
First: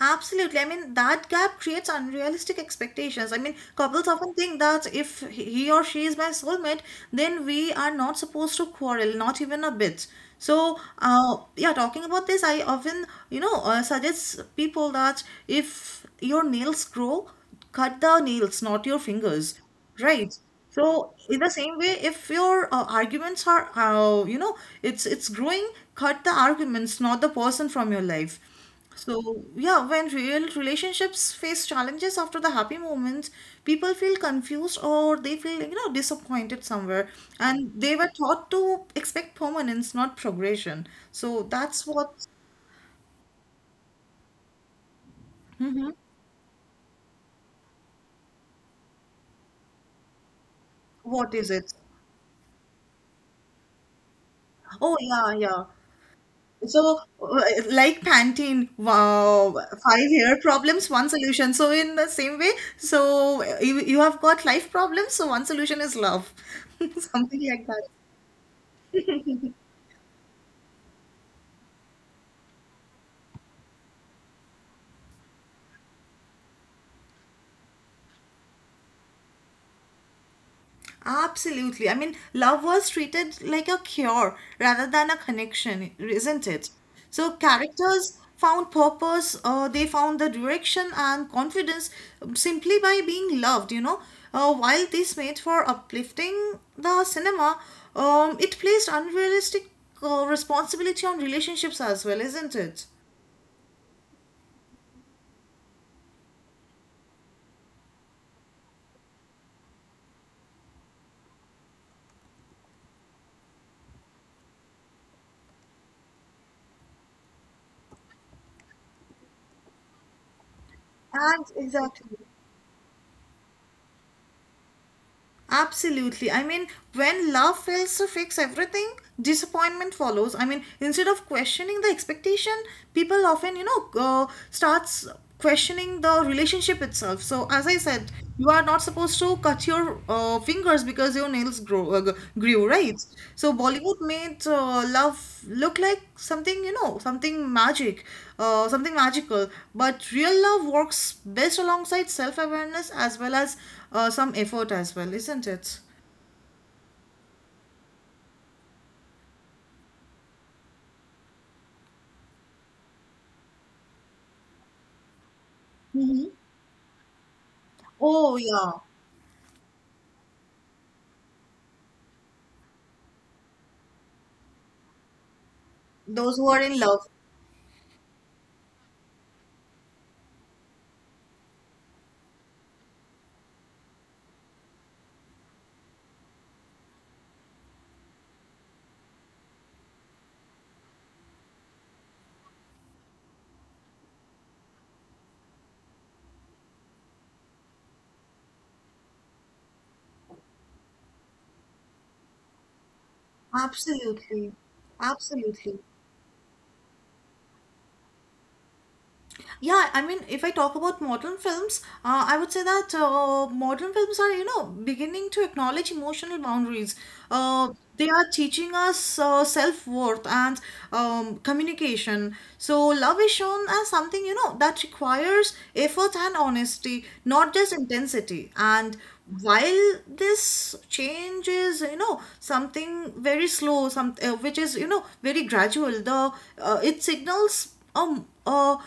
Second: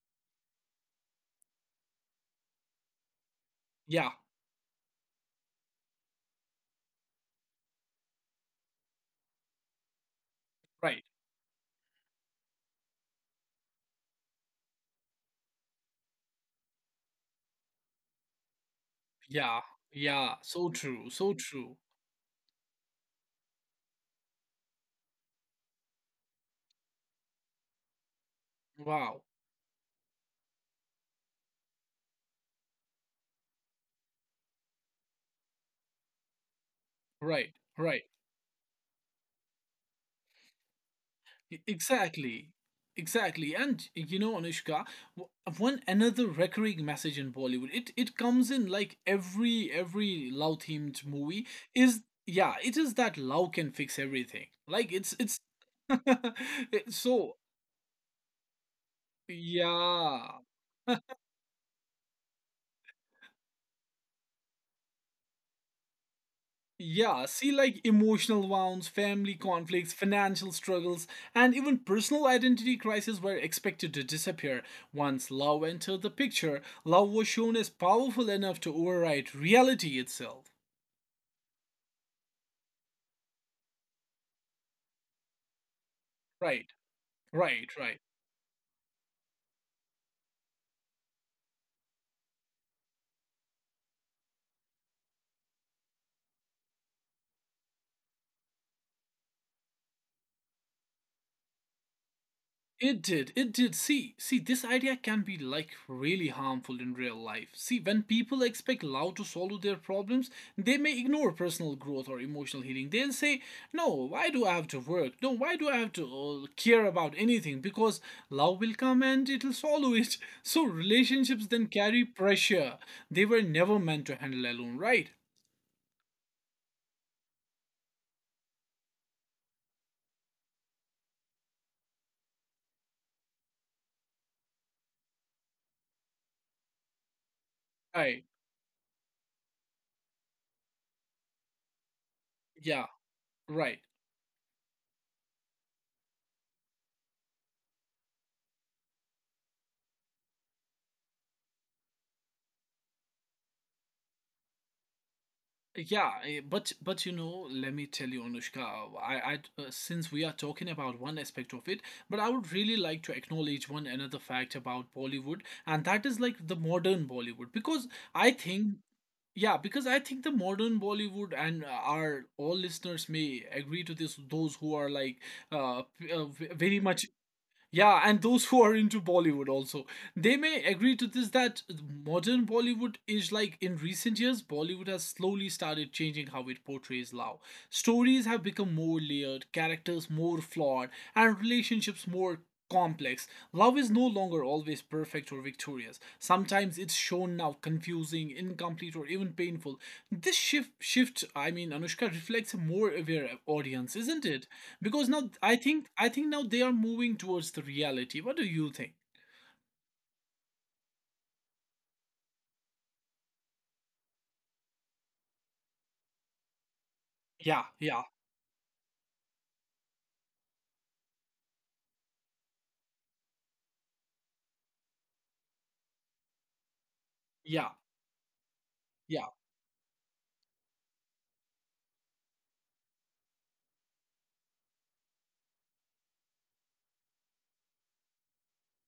absolutely. I mean, that gap creates unrealistic expectations. I mean, couples Yeah, often think that if he or she is my soulmate, then we are not supposed to quarrel, not even a bit. So, right. uh, yeah, talking about this, I often, you know, uh, suggest people that if your nails grow, cut the nails, not your Yeah, fingers, yeah. right? So true. So So in the true. same way, if your, uh, arguments are, uh, you know, it's it's growing, cut the arguments, not the person from your life. Wow. So, yeah, when real relationships face challenges after the happy moments, people feel confused, or they feel, you know, disappointed somewhere. Right, And they right. were taught to expect permanence, not progression. So E- that's what. Exactly. Exactly. And you know, Anushka, w- one Mhm. another recurring message in Bollywood, it, it comes in like every every love themed What movie is it? is, yeah, it is that love can fix everything. Like Oh it's yeah, it's yeah. [LAUGHS] it- So so uh, like Pantene, wow, five yeah. year problems, one solution. So in the same way, so uh, you you have got life problems, so one solution is love, [LAUGHS] Yeah, something see, like like that. emotional wounds, family conflicts, financial struggles, and even personal identity crises were expected to disappear. Once love entered the picture, love was shown as powerful enough to override reality itself. Absolutely. I mean, love was treated like a cure rather than a connection, isn't it? Right, So right, right. characters found purpose, uh, they found the direction and confidence simply by being loved, you know. Uh, while this made for uplifting the cinema, um, it placed unrealistic, uh, responsibility on relationships as well, isn't it? It did. It did. See, see, this idea can be like really harmful in real life. See, when people expect love to solve their problems, they may ignore personal growth or emotional healing. They'll say, "No, why do I have to work? No, why do I have to uh, care about anything? Because love will come and it'll swallow it." [LAUGHS] So relationships And then carry exactly. pressure. They were never meant to handle alone, right? Absolutely. I mean, when love fails to fix everything, disappointment follows. I mean, instead of questioning the expectation, people often, you know, uh, starts questioning the relationship itself. So, as I said, Right. you are not supposed to cut your, uh, fingers because your nails grow uh, g- grew, Yeah. right? So, Right. Bollywood made, uh, love look like something, you know, something magic, uh, something magical. But real love works best alongside self-awareness as well as, uh, some effort as well, isn't it? Yeah, eh, but but you know, let me tell you, Anushka, I, I uh, since we are talking about one aspect of it, but I would really like to acknowledge one another fact about Bollywood, and that is Hmm. like the modern Bollywood, because I Oh, think, yeah. yeah, because I think the modern Bollywood and uh, our all listeners may agree to this, those who are like uh, p- uh Those v- who are very in much, love. yeah, and those who are into Bollywood also. They may agree to this that modern Bollywood is like, in recent years, Bollywood has slowly started changing how it portrays love. Stories have become more layered, characters more flawed, and relationships more complex. Love is no longer always perfect or victorious. Sometimes it's shown now confusing, incomplete, or even painful. This shift, shift, I mean, Anushka, reflects a more aware audience, isn't it? Absolutely. Because now I Absolutely. think, I think now they are moving towards the reality. What do you think? Yeah, I mean, if I talk about modern films, uh, I would say that, uh, modern films are, you know, beginning to acknowledge emotional boundaries. Yeah, Uh, yeah, They are teaching us, uh, self-worth and, um, communication. So love is shown as something, you know, that requires effort and honesty, not yeah, just intensity. And yeah. while this change is, you know, something very slow, some uh, which is, you know, very gradual, the uh, it signals um, uh,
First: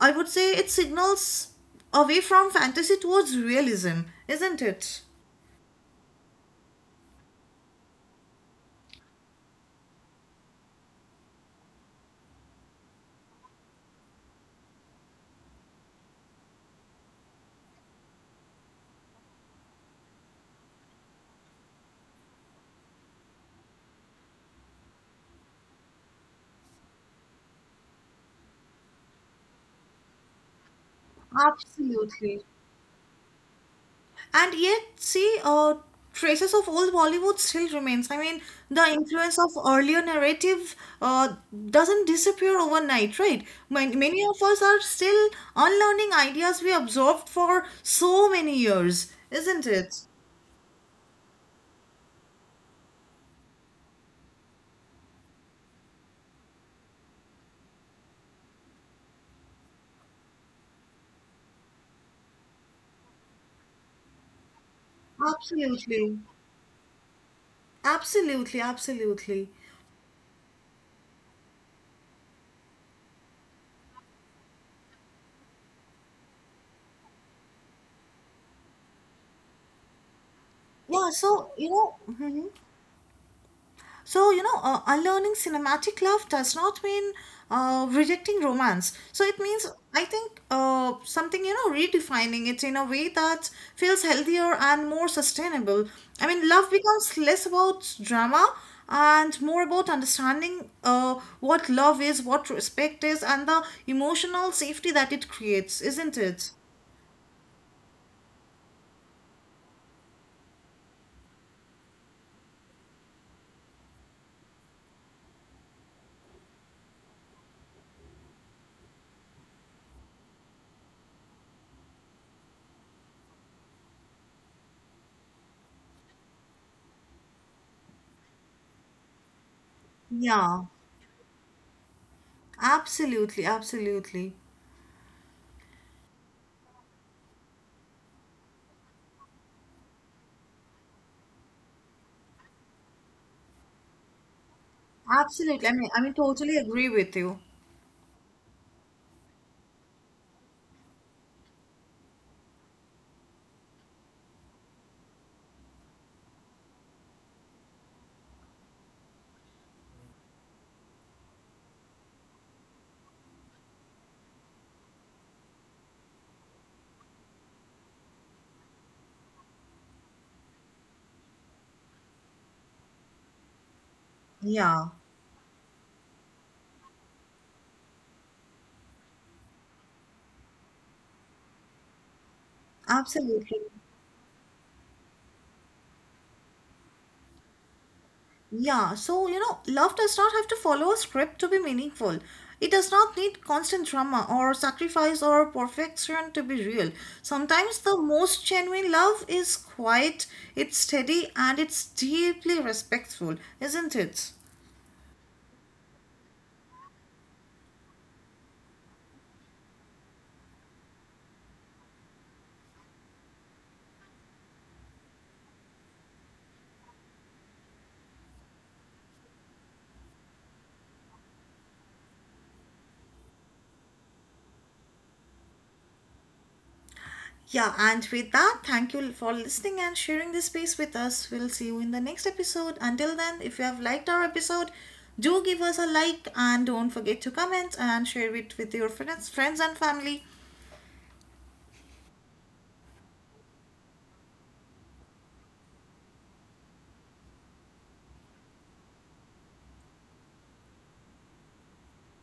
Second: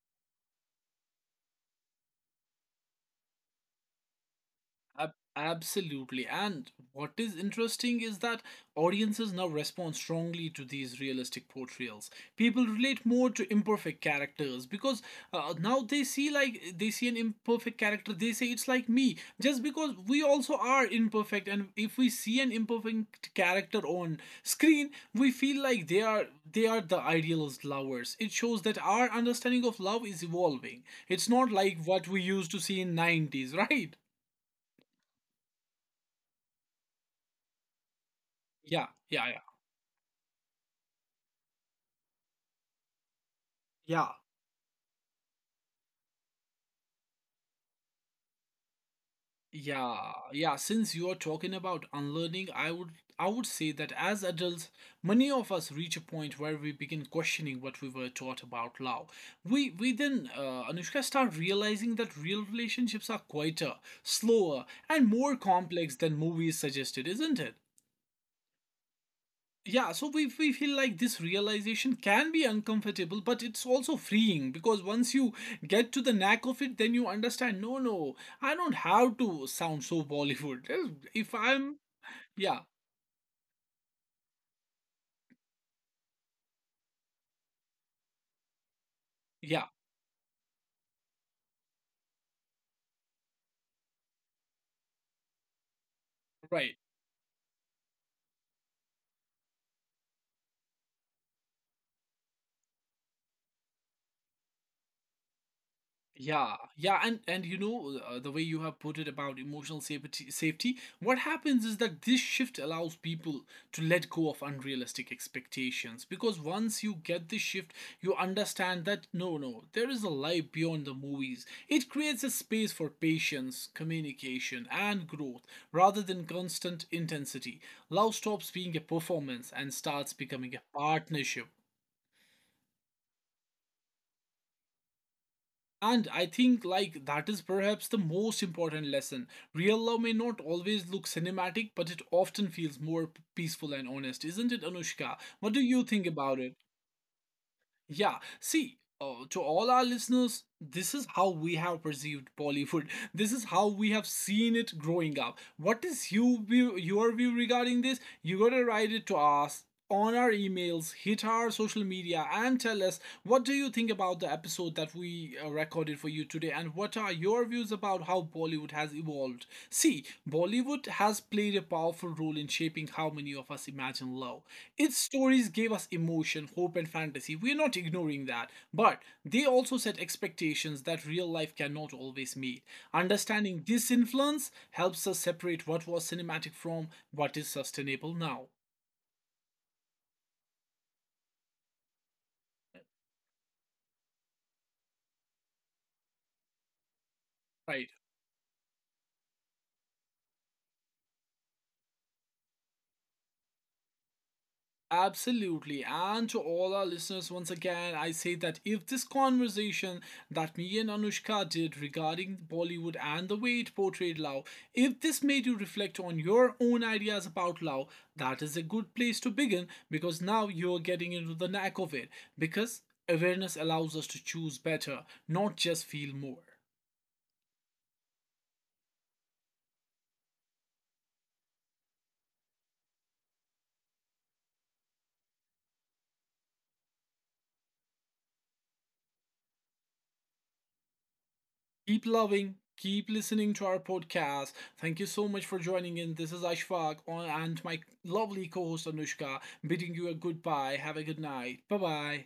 I would say it signals away from fantasy towards realism, isn't it? Ab- absolutely. And what is interesting is that audiences now respond strongly to these realistic portrayals. People relate more to imperfect characters because, uh, now they see, like they see an imperfect character, they say it's like me. Just because we also are imperfect, and if we see an imperfect character on screen, we feel like they are they are the idealist lovers. It shows that our understanding of love is evolving. It's not Abs- like what we used to see in nineties, [LAUGHS] right? And yet, see, uh, traces of old Bollywood still remains. I mean, the Yeah, yeah, influence yeah, of earlier narrative, uh, doesn't disappear overnight, right? Man- yeah, Many of us are still unlearning ideas we absorbed for so many years, isn't it? yeah, yeah. Since you are talking about unlearning, I would I would say that as adults, many of us reach a point where we begin questioning what we were taught about love. We we then, uh, Anushka, start realizing that real relationships are quieter, slower, and more complex than Absolutely. movies suggested, isn't it? Absolutely, absolutely. Yeah, so we, we feel like this realization can be uncomfortable, but it's also freeing, because once you get to the knack of it, then you understand, no, no, I don't have to sound so Bollywood. Yeah, [LAUGHS] If so, you I'm, know, mhm. yeah, So, you know, uh, unlearning cinematic love does not mean, uh, rejecting romance. So, it yeah, means, I think, uh, something, you know, redefining it in a way that feels healthier and more sustainable. I mean, love right. becomes less about drama and more about understanding, uh, what love is, what respect is, and the emotional safety that it creates, isn't it? Yeah, yeah, and and you know, uh, the way you have put it about emotional safety, safety. What happens is that this shift allows people to let go of unrealistic expectations, because once you get this shift, you understand that no, no, there is a life beyond the movies. It creates a space for patience, communication, and growth rather than constant intensity. Love stops being a performance and starts becoming Yeah, a partnership. absolutely, absolutely. And I think, like, that is perhaps the most important lesson. Real love may not always look cinematic, but it often feels more p- peaceful and honest, isn't it, Anushka? What do Absolutely. I you mean, I think mean, about it? totally agree with you. Yeah, see, uh, to all our listeners, this is how we have perceived Bollywood. [LAUGHS] This is how we have seen it growing up. What is you view, your view regarding this? You gotta write it to us on our emails, hit our social media, and tell us what do you think about the episode that we uh, recorded for you today, and what are your views about how Bollywood has evolved. See, Bollywood has played a powerful role in shaping how many of us imagine love. Yeah, Its stories gave us emotion, hope, and fantasy. We're not ignoring that, but they also set expectations that real life cannot always meet. absolutely. Understanding this influence helps us separate what was cinematic from what is sustainable now. Yeah, so you know, love does not have to follow a script to be meaningful. It does not need constant drama or sacrifice or perfection to be real. Sometimes Right. the most genuine love is quiet, it's steady, and it's deeply respectful, isn't it? Absolutely. And to all our listeners, once again, I say that if this conversation that me and Anushka did regarding Bollywood and the way it portrayed love, if this made you reflect on your own ideas about love, that is a good place to begin, because now you're getting into the knack of it. Because awareness allows us to choose better, not just feel more. Yeah, and with that, thank you for listening and sharing this space with us. We'll see you in the next episode. Until then, if you have liked our episode, do give us a like, and don't forget to comment and share it with your friends, friends and family. Keep loving, keep listening to our podcast. Thank you so much for joining in. This is Ashfaq and my lovely co host Anushka, bidding you a goodbye. Have a good night. Bye bye.